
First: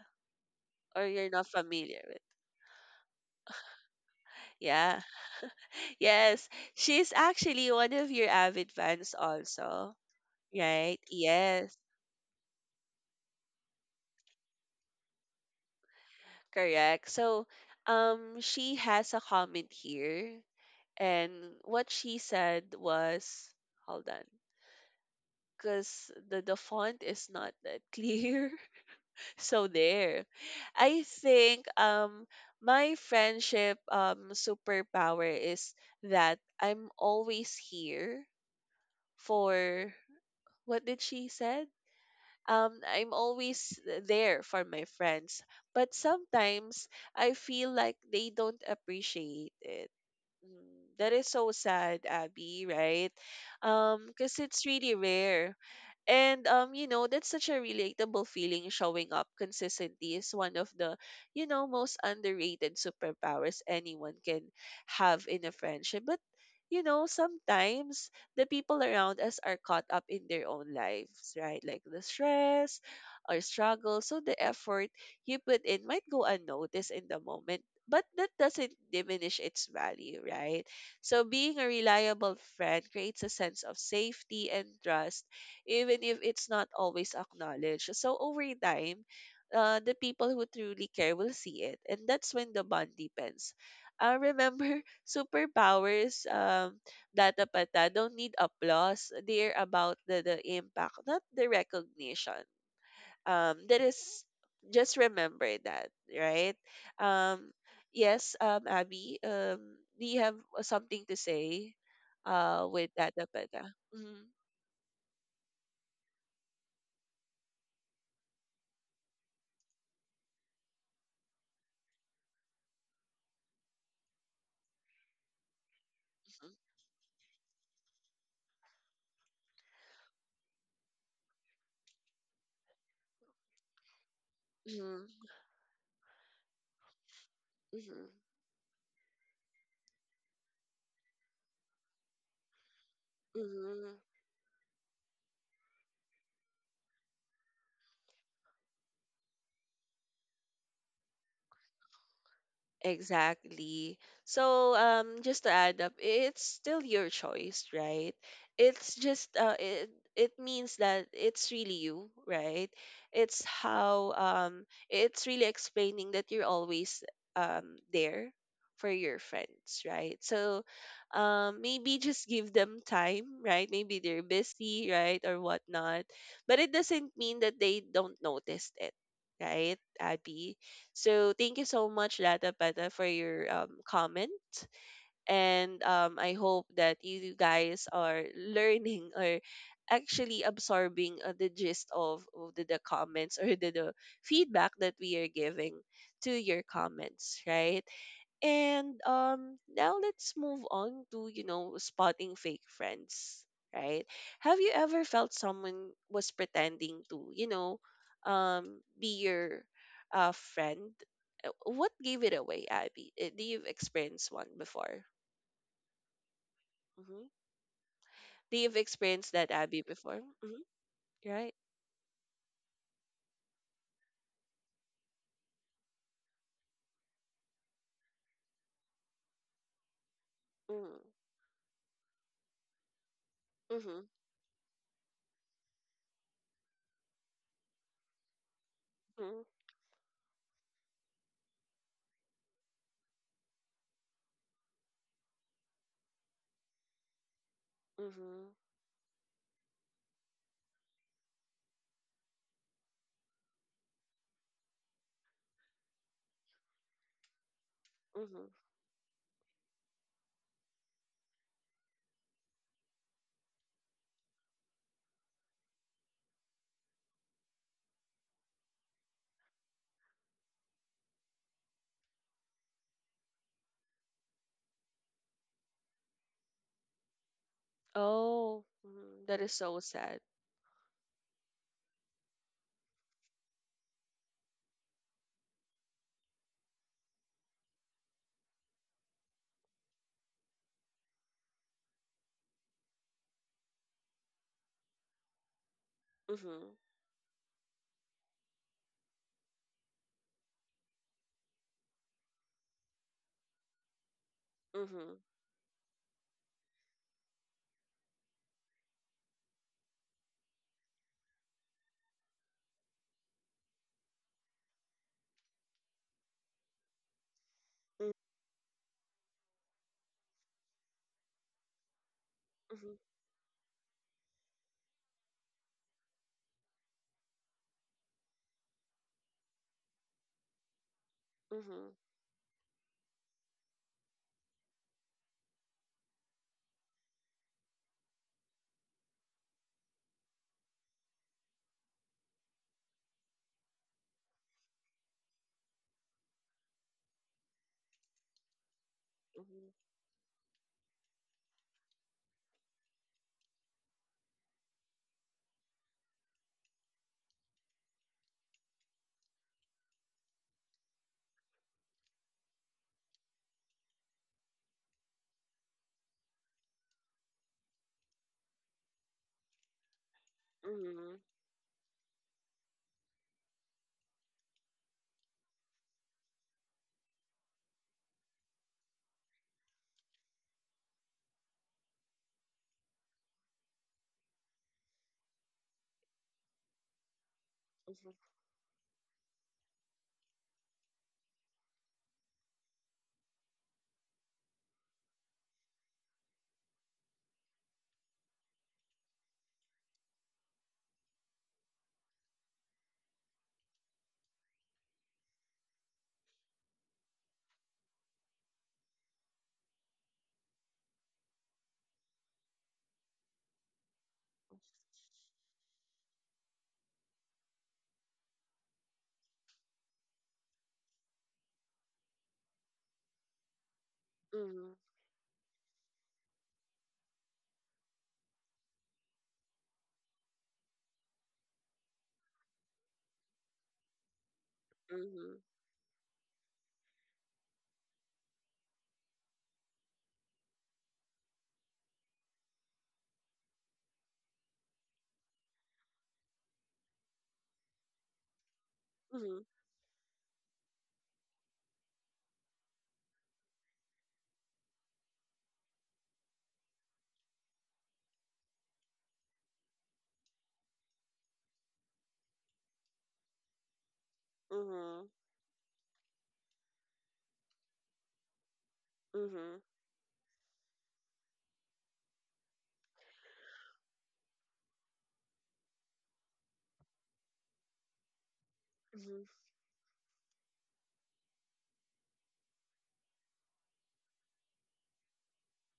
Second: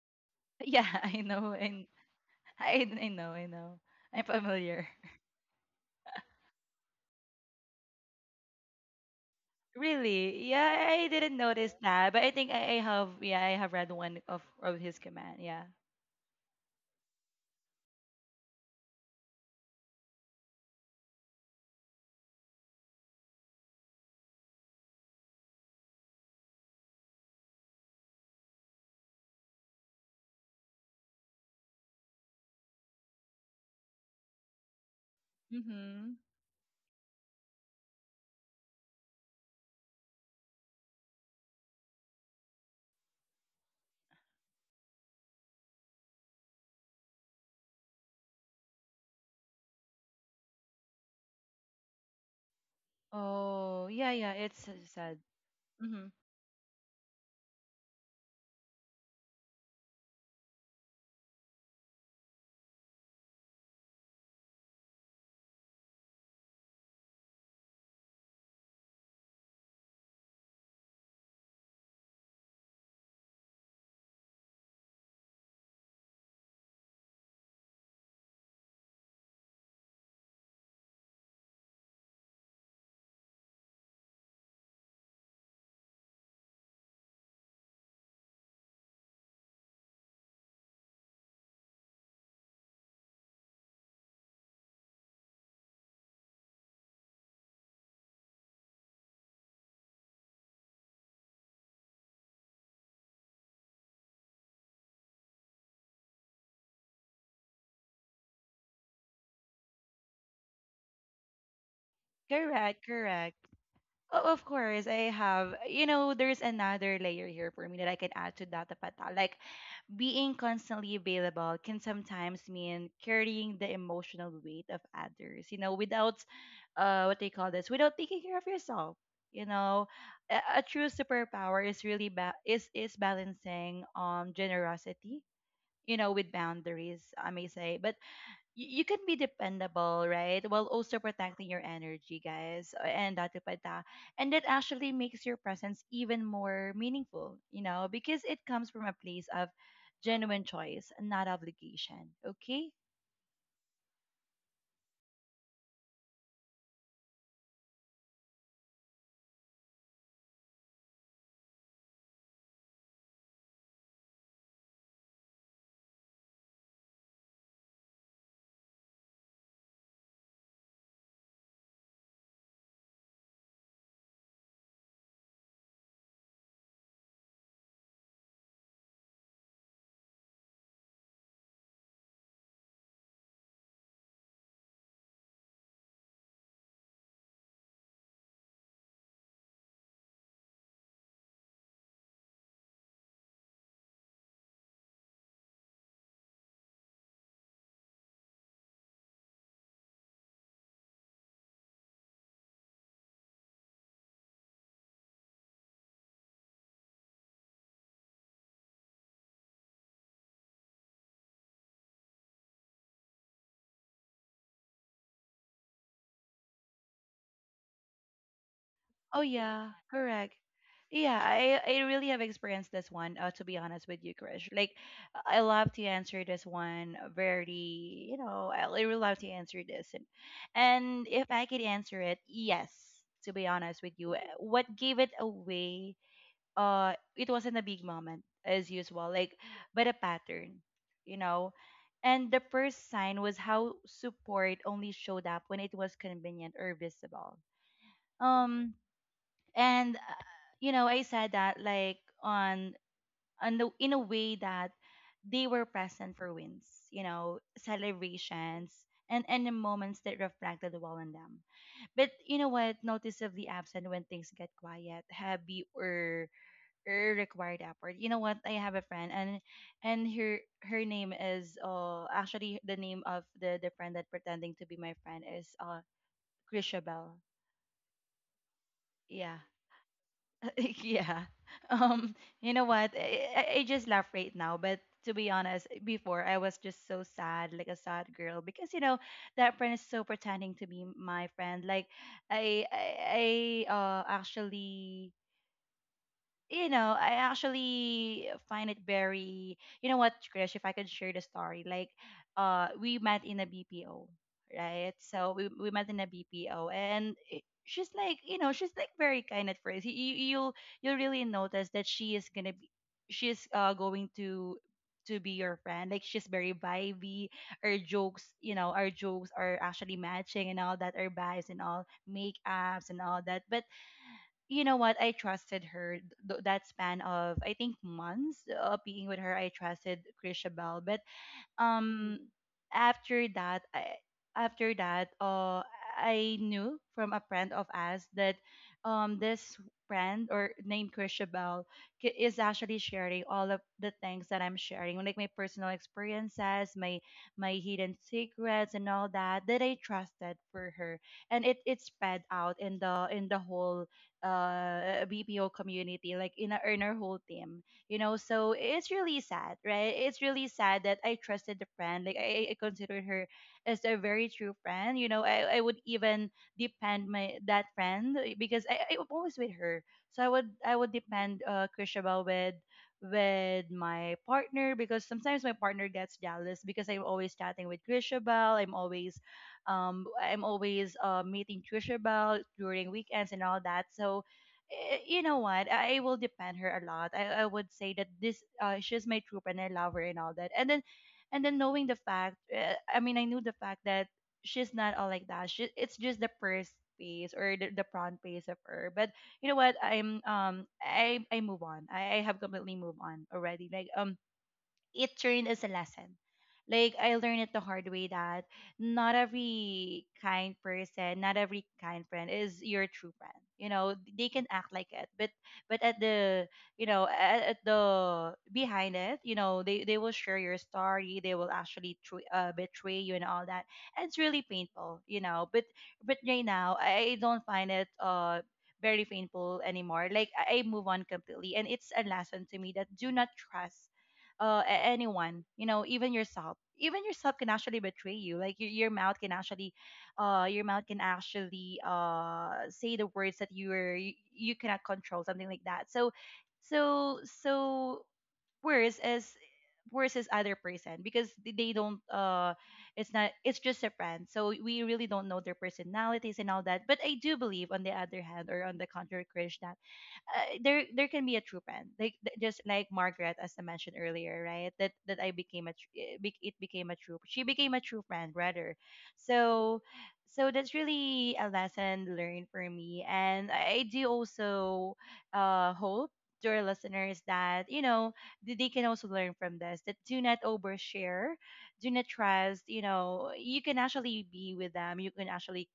B: Yeah,
A: Or
B: I
A: you're not
B: know. And
A: familiar with?
B: I know, I know. I'm familiar.
A: Yeah. Yes. She's actually one of your avid fans also.
B: Really? Yeah,
A: Right?
B: I didn't notice
A: Yes.
B: that, but I think I have, yeah, I have read one of his command. Yeah.
A: Correct. So, she has a comment here, and what she said was, hold on, because the font is not that clear. So there, I think my friendship superpower is
B: Mhm.
A: that I'm always here for, what did she said? I'm always there for my friends. But sometimes I feel like they don't appreciate it. Mm. That is so sad, Abby, right?
B: Oh, yeah, yeah.
A: Because
B: It's
A: it's
B: so
A: really
B: sad.
A: rare.
B: Mhm.
A: And that's such a relatable feeling. Showing up consistently is one of the, most underrated superpowers anyone can have in a friendship. But sometimes the people around us are caught up in their own lives, right? Like the stress or struggle. So the effort you put in might go unnoticed in the moment, but that doesn't diminish its value, right? So being a reliable friend creates a sense of safety and trust, even if it's not always acknowledged. So over time, the people who truly care will see it, and that's when the bond deepens. Remember, superpowers, Data Pata, don't need applause. They're about the impact, not the recognition. That is, just remember that, right. um yes, Abby, do you have something to say
B: Correct,
A: with that?
B: correct.
A: Mm-hmm,
B: Oh, of course, I have. You know, there's another layer here for me that I can add to that, Pata. Like being constantly available can sometimes mean carrying the emotional weight of others, you know, without what they call this, without taking care of yourself. You know, a true superpower is really is balancing generosity,
A: mm-hmm,
B: you know, with boundaries. I may say, but
A: mm-hmm,
B: you can be dependable, right? While also protecting your energy, guys, and Dati Pa Ta.
A: mm-hmm.
B: And that actually makes your presence even more meaningful, you know, because it comes from a place of genuine choice, not obligation. Okay?
A: Exactly. So, just to add up, it's still your choice, right? It's just it means that it's really you, right? It's how, it's really explaining that you're always there for your friends, right? So, maybe just give them time, right? Maybe they're busy, right, or whatnot, but it doesn't mean that they don't notice it, right, Abby? So thank you so much, Lata Pata, for your comment. And I hope that you guys are learning or actually absorbing the gist of the comments or the feedback that we are giving to your comments, right? And now let's move on to, spotting fake friends, right? Have you ever felt someone was pretending to, be your friend? What gave it away, Abby? Do you've experienced one before? Mm-hmm. Do you've
B: Oh
A: experienced that,
B: yeah,
A: Abby, before?
B: correct. Yeah,
A: Mm-hmm. Right?
B: I really have experienced this one. To be honest with you, Krish, like I love to answer this one very, you know, I really love to answer this, and
A: Mm-hmm.
B: if I could answer it, yes. To be honest with
A: Mm-hmm.
B: you, uh, what gave it away? It wasn't a big moment as usual, like,
A: Mm-hmm.
B: but a pattern, you know. And the first sign was how support only showed up when it was convenient or visible.
A: Mm-hmm.
B: Um and Uh, you know, I said that like on the in a way that they were present for wins, you know,
A: Mm-hmm.
B: celebrations, and the moments that reflected well on them, but you know what, noticeably absent when things get quiet, happy, or required effort. You know what, I have a friend, and her name is, uh, actually the name of the friend that pretending to be my friend is, uh, Chrisabel.
A: Oh, mhm. That
B: Yeah.
A: is so sad.
B: yeah. Um, you know what? I just laugh right now, but to be honest, before I was just so sad, like a sad girl, because, you know, that friend is so pretending to be my friend. Like I actually,
A: Mm-hmm.
B: you know, I actually find it very, you know what, Krish, if I could share the story, like, we met in a BPO, right?
A: Mm-hmm.
B: So we met in a BPO, and she's like, you know, she's like very kind at first. You'll, really notice that she is going to be your friend. Like she's very vibey. Our
A: Mm-hmm.
B: jokes, you know, our jokes are actually matching and all that. Our vibes and all, makeups and all that. But you know what, I trusted her, that span of, I think, months of being with her, I trusted Krisha, but
A: Mm-hmm.
B: um after that after that uh I knew from a friend of us that this friend or named Krishabel is actually sharing all of the things that I'm sharing, like my personal experiences, my hidden secrets and all that, that I
A: Mm-hmm.
B: trusted for her. And it spread out in the whole BPO community, like in our whole team, you know. So it's really sad, right? It's really sad that I trusted the friend, like, I considered her as a very true friend. You know, I would even depend my that friend, because I was always with her. So I would
A: Mhm.
B: depend, uh, Krishaba, with my partner, because sometimes my partner gets jealous because I'm always chatting with Trisha Bell. I'm always meeting Trisha Bell during weekends and all that. So, eh, you know what? I will depend her a lot. I would say that
A: Mhm.
B: this, she's my troop and I love her and all that. And then knowing the fact, I mean, I knew the fact that she's not all like that. She, it's just the first phase, or the front phase of her. But you know what? I move on. I have completely moved on already. Like it turned as a lesson. Like I learned it the hard way that not every kind person, not every kind friend is your true friend. You know, they can act like it, but at the at the behind it, you know they will share your story. They will actually betray you and all that. And it's really
A: Mhm.
B: painful, But right now I don't find it very painful anymore. Like I move on completely, and it's a lesson to me that do not trust
A: Mhm.
B: anyone, even yourself. Even yourself can actually betray you. Like your mouth can actually say the words that you cannot control, something like that. So so so worse is worse is other person, because th- they don't it's not, it's just a friend, so we really don't know their personalities and all that. But I do believe, on the other hand or on the contrary, Krish, that there can be a true friend. Like just like Margaret, as I mentioned earlier, right? that
A: Mhm.
B: that I became a tr- it bec- it became a true, she became a true friend rather.
A: Mhm.
B: So so that's really a lesson learned for me, and I do also hope to our listeners that, you know, they can also
A: Mhm.
B: learn from this, that do not overshare. Do not trust. You know, you can actually be with them, you can actually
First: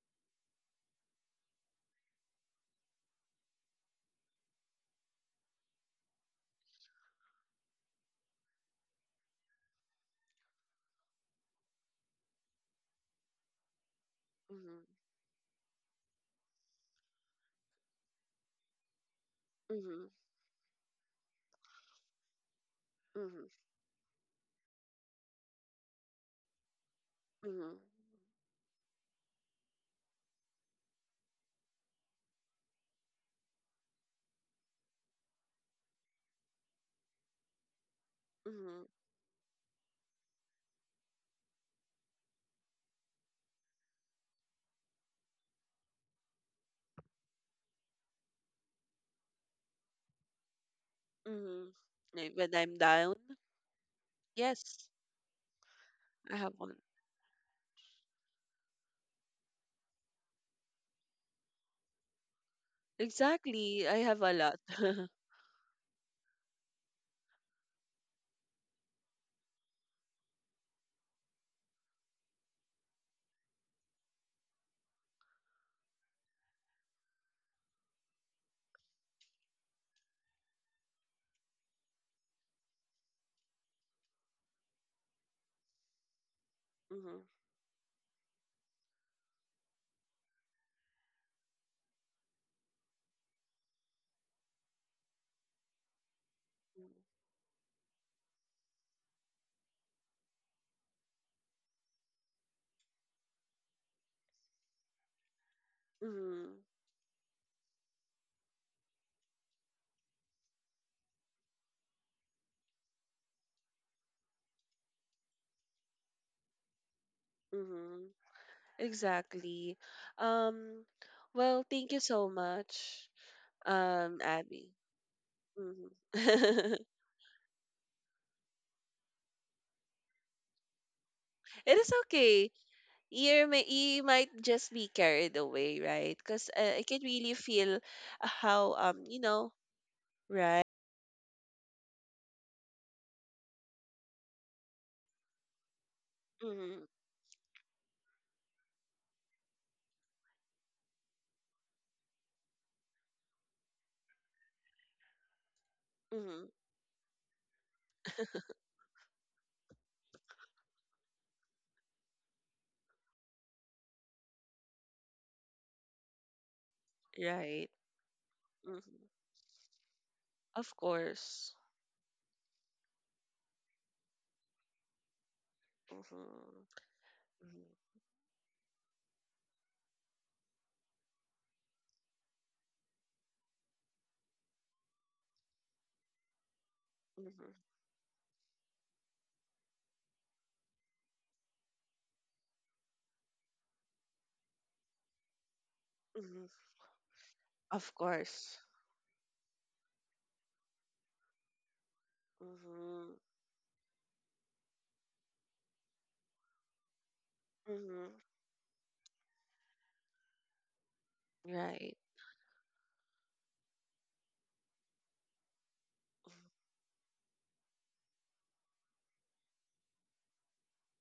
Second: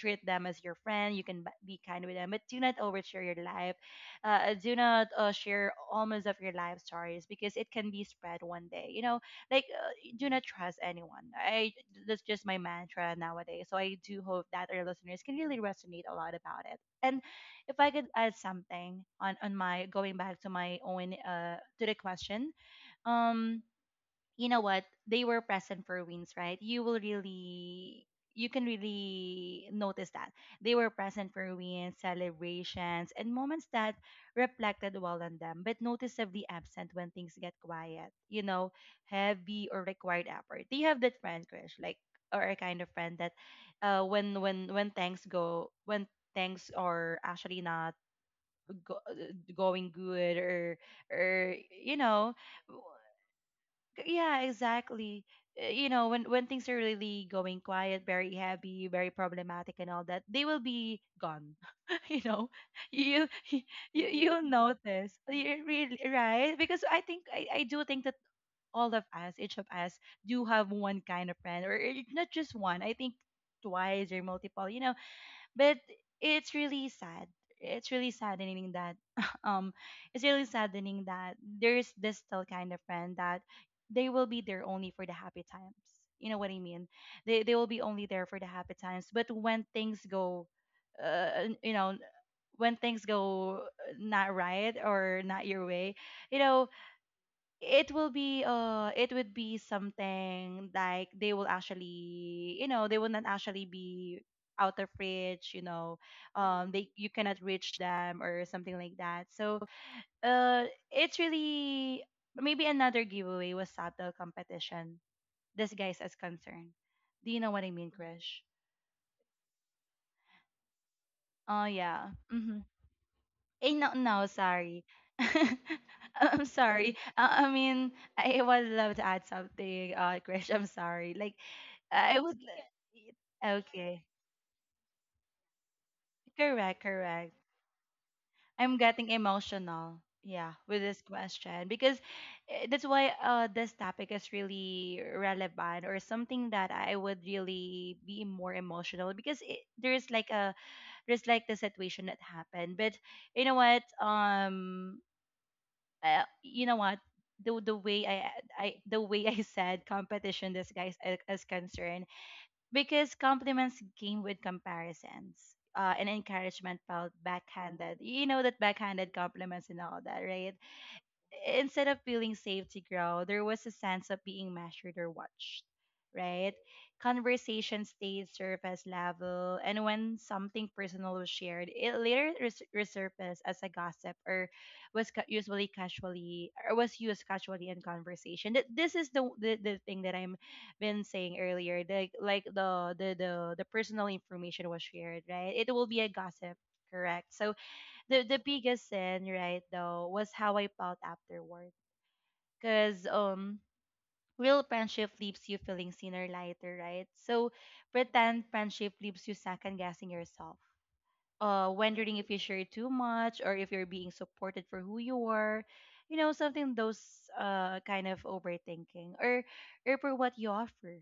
B: treat them as your friend, you can be kind with them, but do not overshare your life. Do not share almost of your life stories, because it can be spread one day, like do not trust anyone. I That's just my mantra nowadays. So I do hope that
A: Mhm.
B: our listeners can really resonate a lot about it. And if I could add something on,
A: Mhm.
B: my
A: Mhm.
B: going back to my own, to the question.
A: Mhm.
B: um you know what? They were present for wins, right? You will
A: Mhm.
B: really, you can really notice that they were present for wins, celebrations, and moments that reflected well on them, but noticeably absent when things get quiet, you know,
A: Mhm.
B: heavy, or required effort. Do you have that friend, crush? Like or a kind of friend that, when when things go, when things are actually not going good, or
A: Mhm.
B: you know?
A: Like, when I'm down,
B: Yeah,
A: yes,
B: exactly. You know, when
A: I have
B: things
A: one.
B: are really going quiet, very heavy, very problematic, and all that, they will be gone. You know, you you
A: Exactly, I have a
B: you'll
A: lot.
B: notice. You really, right? Because I think I do think that all of us, each of us, do have one kind of friend, or not just one. I think twice or multiple, you know. But it's really sad, it's really saddening that um it's really saddening that there's this still kind of friend that they will be there only for the happy times, you know what I mean?
A: Mhm.
B: They will be only there for the happy times, but when things go, uh, you know when things go not right or not your way, you know, it will be it would be something like, they will actually, you know, they will not actually be out of reach, you know.
A: Mhm.
B: They, you cannot reach them or something like that. So uh it's really, maybe another giveaway was subtle competition disguised as concern. Do you know what I mean,
A: Mhm.
B: Krish?
A: Exactly. Um.
B: Oh
A: Well, thank you
B: yeah.
A: so
B: Hmm.
A: much,
B: Eh, no, no,
A: Abby.
B: sorry.
A: Mhm.
B: I'm sorry. I mean, I would love to add something, Krish. I'm sorry. Like,
A: It is
B: I would.
A: okay. you may
B: Okay,
A: you might just be carried away, right? Because
B: correct,
A: I can
B: correct.
A: really feel,
B: I'm
A: how
B: getting emotional. Yeah,
A: right.
B: with this question, because eh, that's why this topic is really relevant, or something that
A: Mm-hmm.
B: I would really be more emotional, because there's like a, there's like the situation that happened. But you know what?
A: Mm-hmm.
B: You know what, the way I the way I said competition disguise is concerned, because compliments came with comparisons. And encouragement felt
A: Right.
B: backhanded. You know that,
A: Mm-hmm.
B: backhanded compliments and all that, right?
A: Of course.
B: Instead of feeling safe to grow, there was a sense of being measured or watched, right?
A: Mm-hmm.
B: Conversation
A: Mm-hmm.
B: stayed surface level, and when something personal was shared, it later resurfaced as a gossip, or was usually casually, or was used
A: Mm-hmm.
B: casually in conversation. This is the thing that I'm been saying earlier. Like the personal information was shared, right? It will be a
A: Mm-hmm.
B: gossip, correct? So
A: Of
B: the
A: course.
B: biggest sin, right, though, was how I felt afterward, because
A: Mm-hmm.
B: real friendship leaves you feeling seen or lighter, right? So
A: Mm-hmm.
B: pretend friendship leaves you second guessing yourself,
A: Right.
B: wondering if you share too much, or if you're being supported for who you are, you know, something, those kind of overthinking, or for what you offer.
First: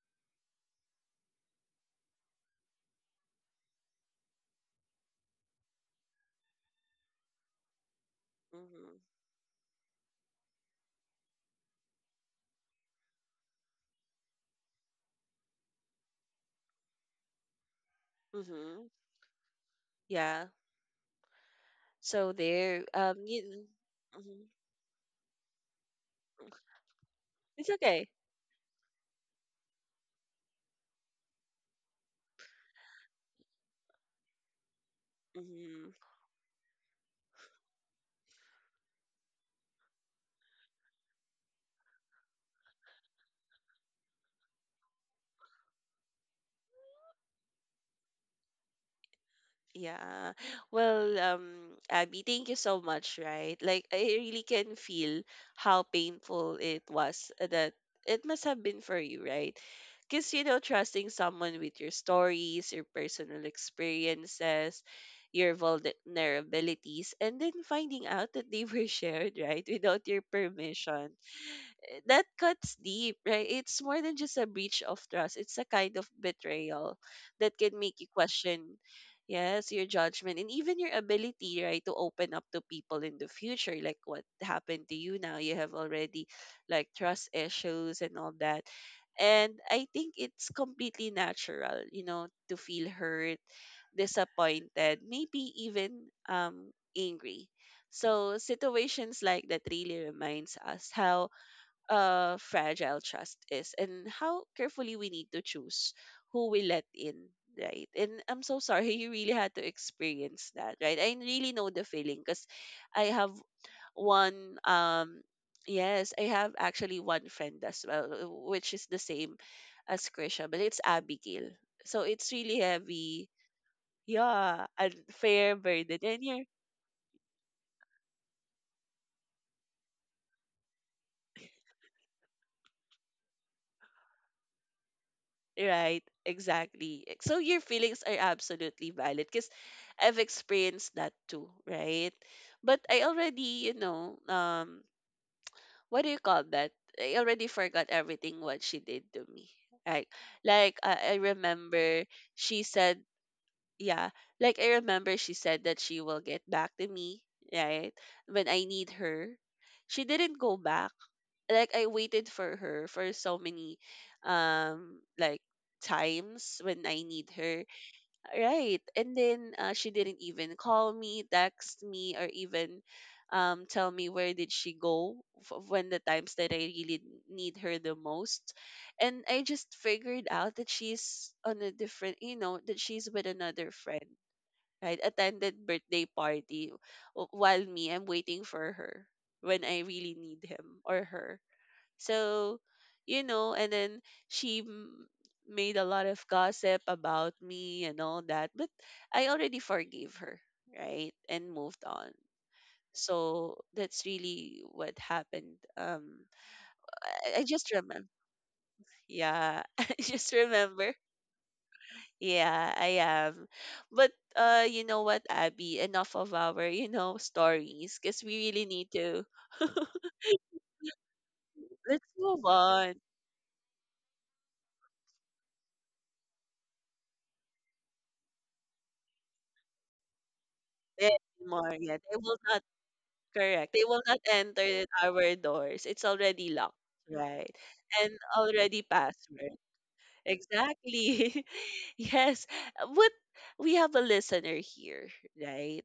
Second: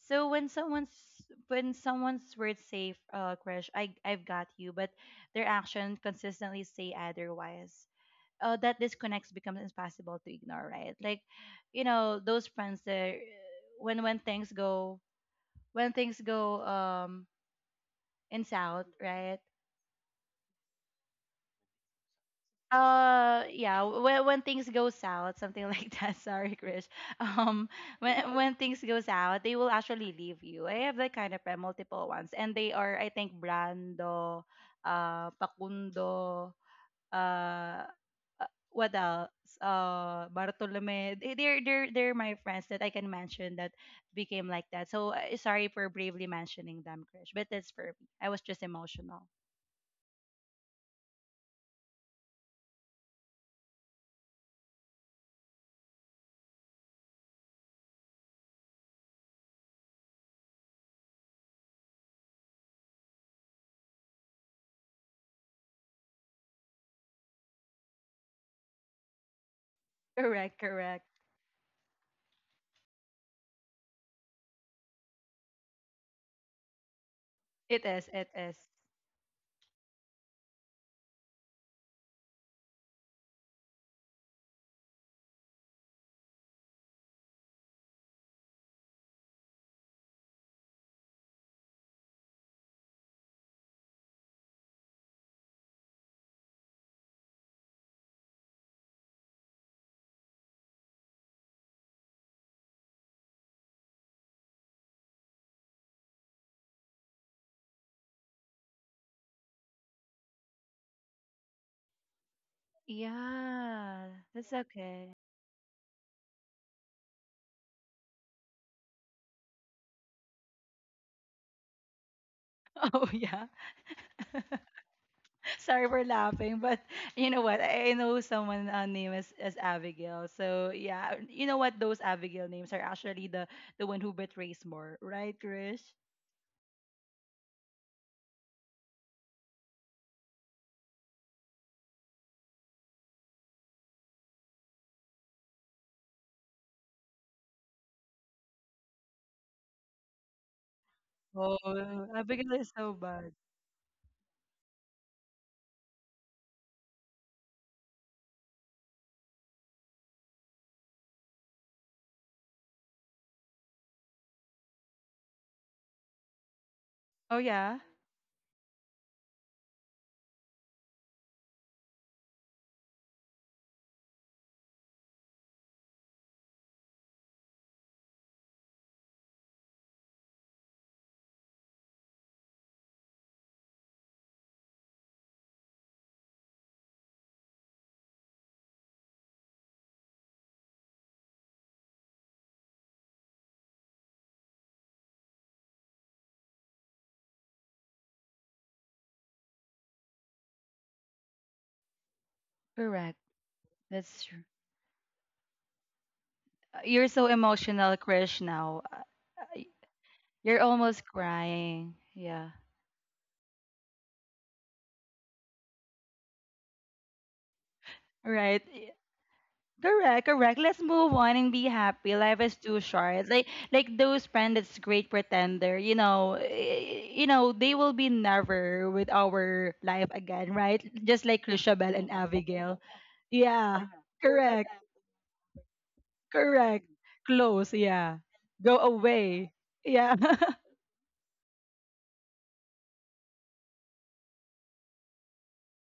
B: So when someone's, when someone's words say, uh, crush, I've got you, but their action consistently say otherwise. That
A: Mm-hmm.
B: disconnects becomes impossible to ignore, right? Like, you know, those friends that when things go, when things go in south,
A: Mm-hmm.
B: right?
A: Yeah. So there. You,
B: Yeah, when
A: mm-hmm.
B: things go south, something like that. Sorry, Krish. Um,
A: It's okay.
B: when things goes out, they will actually leave you. I have that kind of friend, multiple ones, and they are, I think, Brando,
A: Mm-hmm.
B: Pakundo, uh, what else? Bartolome. They're they're my friends that I can mention that became like that. So sorry for bravely mentioning them, Krish, but that's for me. I was just emotional.
A: Yeah. Well, Abby, thank you so much, right? Like, I really can feel how painful it was, that it must have been for you, right? Because, trusting someone with your stories, your personal experiences, your vulnerabilities, and then finding out that they were shared, right, without your
B: Correct, correct.
A: permission, That cuts deep, right? It's more than just a breach of trust. It's a kind of betrayal that can
B: It
A: make you
B: is, it is.
A: question, yes, your judgment and even your ability, right, to open up to people in the future. Like what happened to you now, you have already like trust issues and all that. And I think it's completely natural, to feel hurt, disappointed, maybe even angry. So situations like that really reminds us how fragile trust is and how carefully we need to choose who we let in, right? And I'm so sorry you really had to experience that, right? I really know the feeling because I have
B: Yeah, that's
A: one,
B: okay.
A: yes, I have actually one friend as well, which is the same as Krisha, but it's Abigail. So it's really
B: Oh
A: heavy.
B: yeah.
A: Yeah, unfair
B: Sorry
A: burden.
B: for
A: And you're,
B: laughing, but you know what? I know someone, name is Abigail. So yeah, you know what? Those Abigail names are actually the one who betrays more, right, Krish?
A: right, exactly. So your feelings are absolutely valid because I've experienced that too, right? But I already, what do you call that? I already forgot everything what she did to me. Right? Like I
B: Oh,
A: remember
B: Abigail
A: she
B: is so
A: said,
B: bad.
A: yeah, like I remember she said that she will get back to me, right? When I need her. She didn't go back, like I waited for her for so many like times when I need
B: Oh
A: her.
B: yeah.
A: Right. And then she didn't even call me, text me, or even tell me where did she go when the times that I really need her the most. And I just figured out that she's on a different, that she's with another friend. Right, attended birthday party, while me I'm waiting for her when I really need him or her, so, and then she m- made a lot of gossip about me and all that, but I already forgave her, right? And moved on.
B: Correct.
A: So that's
B: That's true.
A: really what happened.
B: You're so
A: I just
B: emotional,
A: remember.
B: Krish, now. Uh,
A: Yeah, I just
B: You're
A: remember.
B: almost crying. Yeah.
A: Yeah, I am. But you know what, Abby? Enough of our, stories, because we
B: Right.
A: really need to.
B: Correct, correct. Let's move on and be
A: Let's
B: happy. Life
A: move
B: is too
A: on.
B: short. Like those friends that's great pretender, you know, eh, you know, they will be never with our life again, right?
A: There
B: Just like
A: are more. Yeah,
B: Chrisabel and
A: they will not—
B: Abigail.
A: correct. They
B: Yeah.
A: will not
B: Correct.
A: enter our doors. It's already locked,
B: Correct.
A: right?
B: Close,
A: And
B: yeah. Go
A: already
B: away.
A: password.
B: Yeah.
A: Exactly. Yes. What, we have a listener here, right?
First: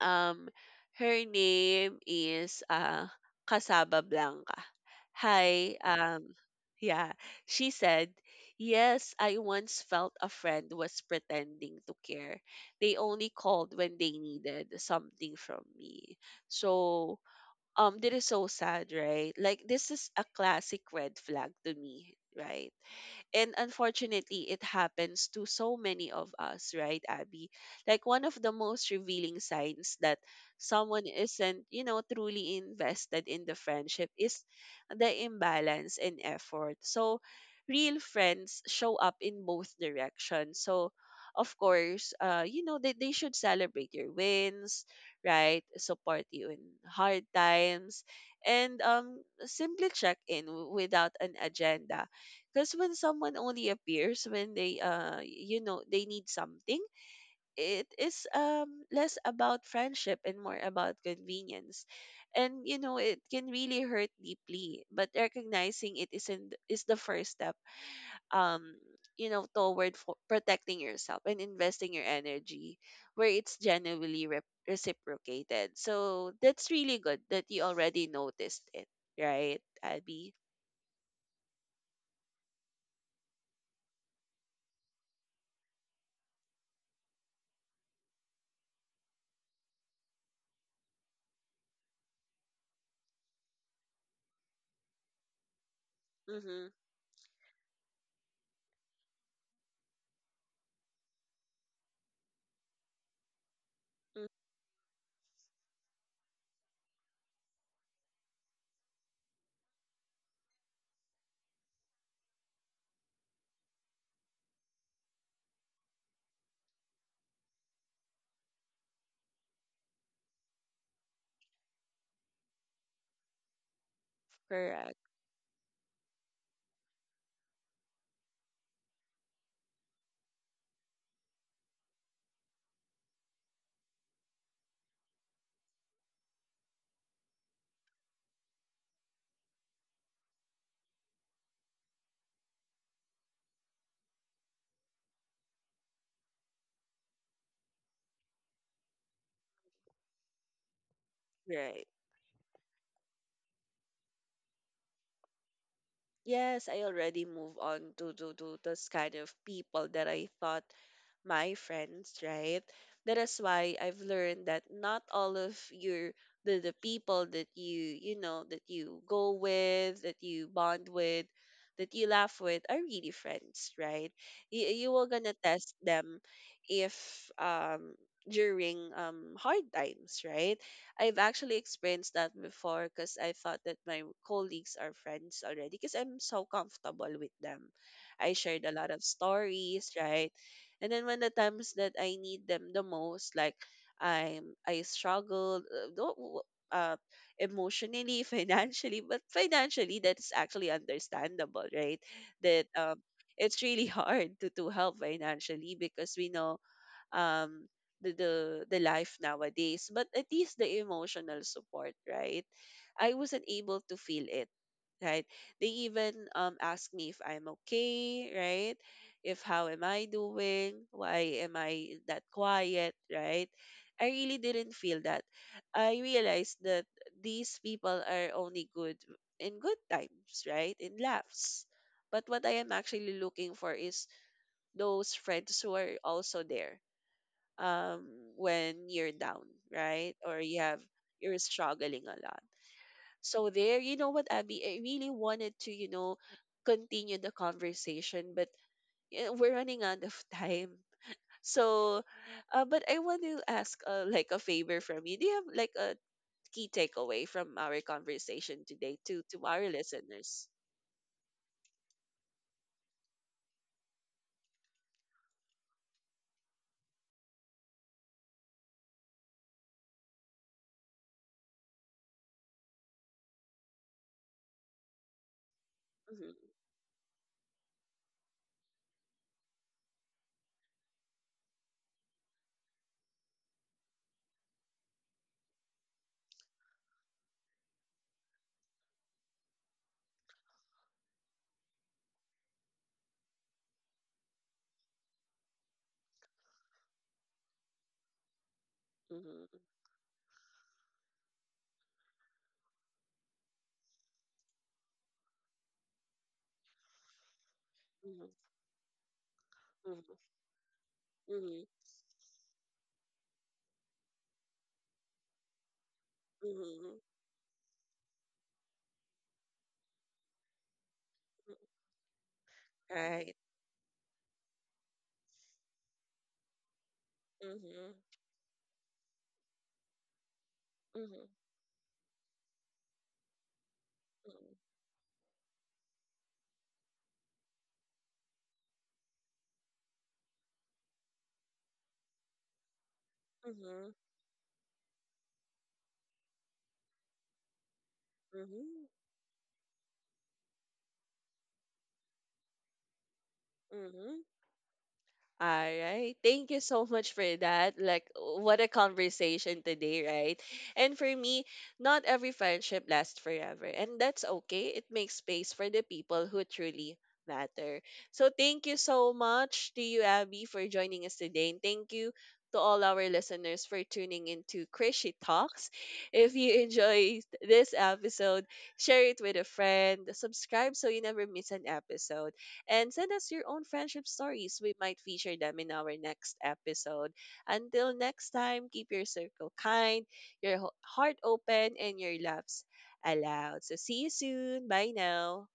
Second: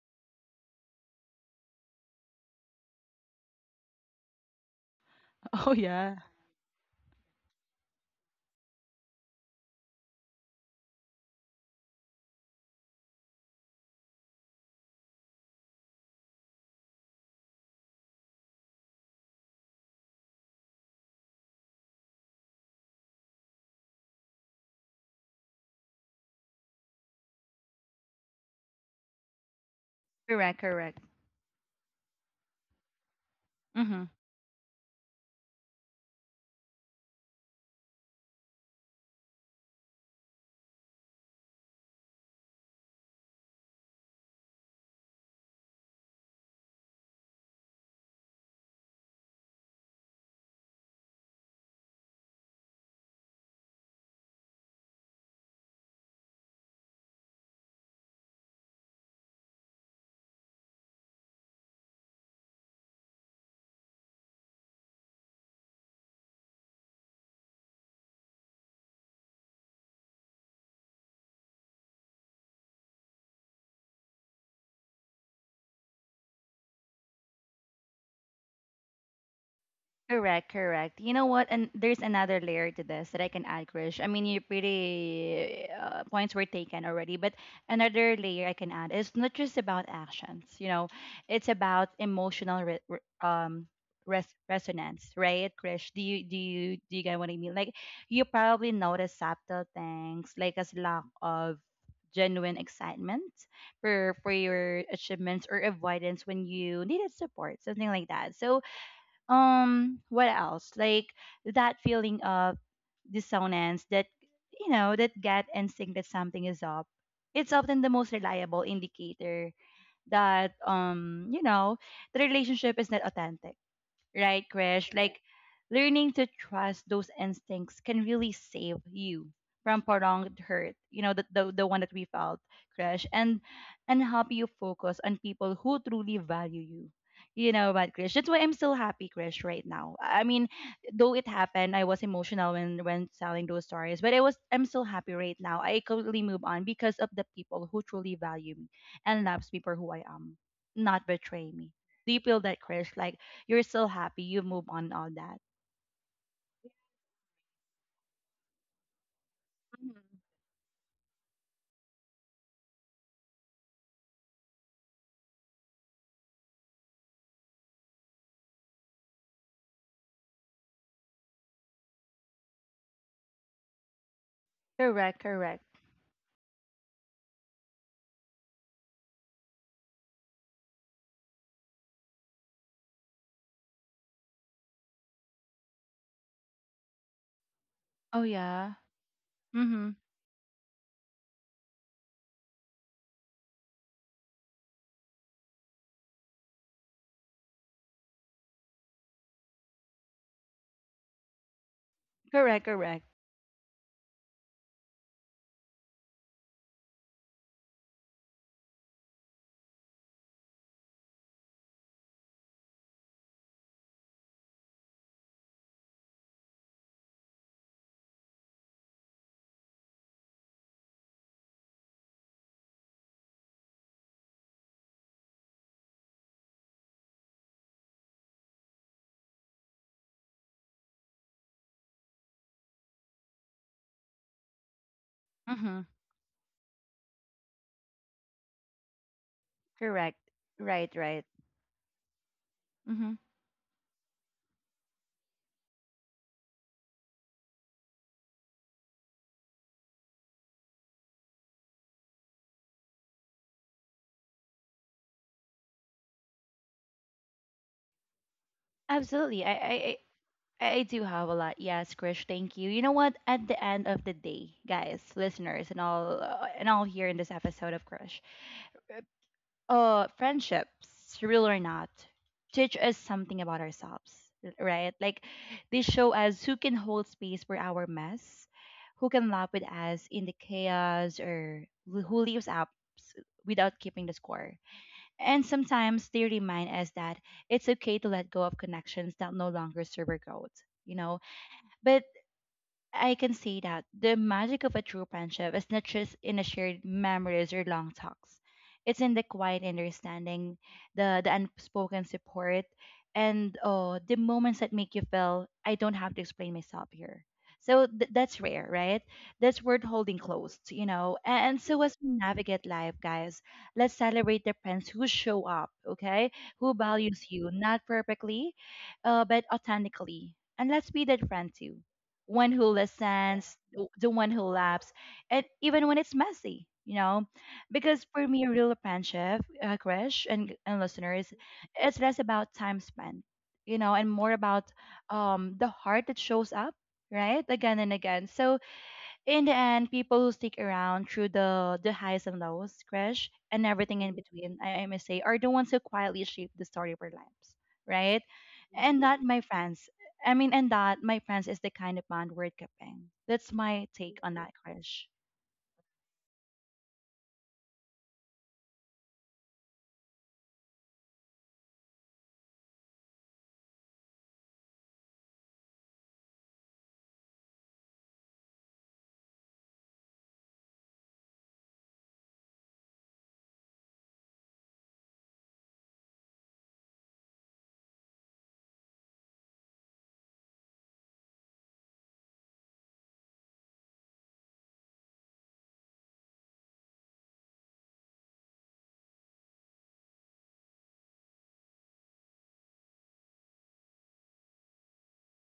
A: Um her name is Casaba Blanca.
B: Oh
A: Hi,
B: yeah.
A: yeah. She said, "Yes, I once felt a friend was pretending to care. They only called when they needed something from me." So, that is so sad, right. Like this is a classic red flag to me, right. And unfortunately, it happens to so many of us, right, Abby? Like one of the most revealing signs that
B: Correct, correct.
A: someone isn't, truly invested in the friendship is the imbalance in effort. So real friends show up in both directions. So of course, they should celebrate your wins, right? Support you in hard times, and simply check in, without an agenda, because when someone only appears when they you know they need something, it is less about friendship and more about convenience. And you know it can really hurt deeply, but recognizing it isn't is the first step, um toward for protecting yourself and investing your energy where it's genuinely reciprocated. So that's really good that you already noticed it, right, Abby?
B: Correct, correct. You know what? And there's another layer to this that I can add, Krish. I mean, you pretty points were taken already, but another layer I can add is, not just about actions, you know, it's about emotional resonance, right, Krish? Do you do
A: Mm-hmm.
B: you do you get what I mean? Like, you probably notice subtle things like a lack of genuine excitement for
A: Mm.
B: your achievements, or avoidance when you needed support, something like that. So what else, like that feeling of dissonance, that, you know, that gut instinct that something is up, it's often the most reliable indicator that, you know, the relationship is not authentic, right, Krish?
A: Correct.
B: Like learning to trust those instincts can really save you from prolonged hurt, you know, the one that we felt, Krish, and help you focus on people who truly value you. You know what, Krish? That's why I'm still happy, Krish, right now. I mean, though it happened, I was emotional when telling those stories, but I'm still happy right now. I completely move on because of the people who truly value me and loves me for who I am, not betray me.
A: Right.
B: Do you feel that, Krish? Like you're still happy, you move on all that.
A: Yes, I already move on to this kind of people that
B: Mhm.
A: I thought my friends, right? That is why I've learned that not all of the people that that you go with, that you bond with, that you laugh with are really friends, right? You are
B: Correct,
A: gonna
B: correct.
A: test them if um during hard times, right? I've actually experienced that before because I thought that my colleagues are friends already because I'm so comfortable with them.
B: Oh
A: I shared a
B: yeah.
A: lot of stories,
B: Mm-hmm.
A: right? And then when the times that I need them the most, like I struggled, don't w- emotionally, financially, but financially that's actually understandable, right? That
B: Correct, correct.
A: it's really hard to help financially because we know, um the, the the life nowadays, but at least the emotional support, right. I wasn't able to feel it, right. They even ask me if I'm okay, right. If how am I doing, why am I that quiet, right. I really didn't feel that. I realized that these people are only good in good times, right, in laughs, but what I am actually looking for is those friends who
B: Mm-hmm.
A: are also there, um, when you're down, right?
B: Correct.
A: Or
B: Right, right.
A: you're struggling a lot.
B: Mm-hmm.
A: So there, you know what, Abby, I really wanted to, continue the conversation, but we're running out of time. So, but I want to ask, like a favor from you. Do you have like a key takeaway from our conversation today to
B: Absolutely. I,
A: our
B: I, I
A: listeners?
B: I do have a lot. Yes, Krish. Thank you. You know what? At the end of the day, guys, listeners, and all here in this episode of Krish, friendships, real or not, teach us something about ourselves, right? Like they show
A: Mhm,
B: us who can hold space for our mess, who can laugh with us in the chaos, or who leaves up without keeping the score. And sometimes they remind us that it's okay to let go of connections that no longer serve our growth, you know. But I can say that the magic of a true friendship is not just in the shared memories or long talks. It's in the
A: mhm,
B: quiet understanding, the unspoken support, and, oh, the moments that make you feel, I don't have to explain myself here. So
A: mhm,
B: that's rare, right? That's worth holding close, you know.
A: mhm,
B: And
A: mhm,
B: so as we navigate life, guys, let's celebrate the friends who show up, okay?
A: mhm,
B: Who
A: mhm.
B: values you, not perfectly, but authentically. And let's be that friend too, one who
A: Right.
B: listens, the one who laughs, and even when it's messy, you know?
A: Mhm,
B: Because for me, real friendship, Krish, and
A: mhm,
B: listeners, it's less about time spent, you know, and more about the heart that shows up, right? Again and again. So in the end, people who stick around through the highs and lows, crash,
A: mhm,
B: and
A: mhm,
B: everything in between, I must say, are the ones who quietly shape the story of our lives, right?
A: mhm,
B: And that, my friends, I mean, and that, my friends, is the kind of bond worth keeping. That's my take
A: mhm.
B: on that, crash.
A: All right. Thank you so much for that. Like, what a conversation today, right? And for me, not every friendship lasts forever. And that's okay. It makes space for the people who truly matter. So, thank you so much to you, Abby, for joining us today. And thank you to all our listeners for tuning into Crazy Talks. If you enjoyed this episode, share it with a friend, subscribe so you never miss an episode, and send us your own friendship stories. We might feature them in our next episode. Until next time, keep your circle kind, your heart open, and your laughs allowed. So see you soon. Bye now.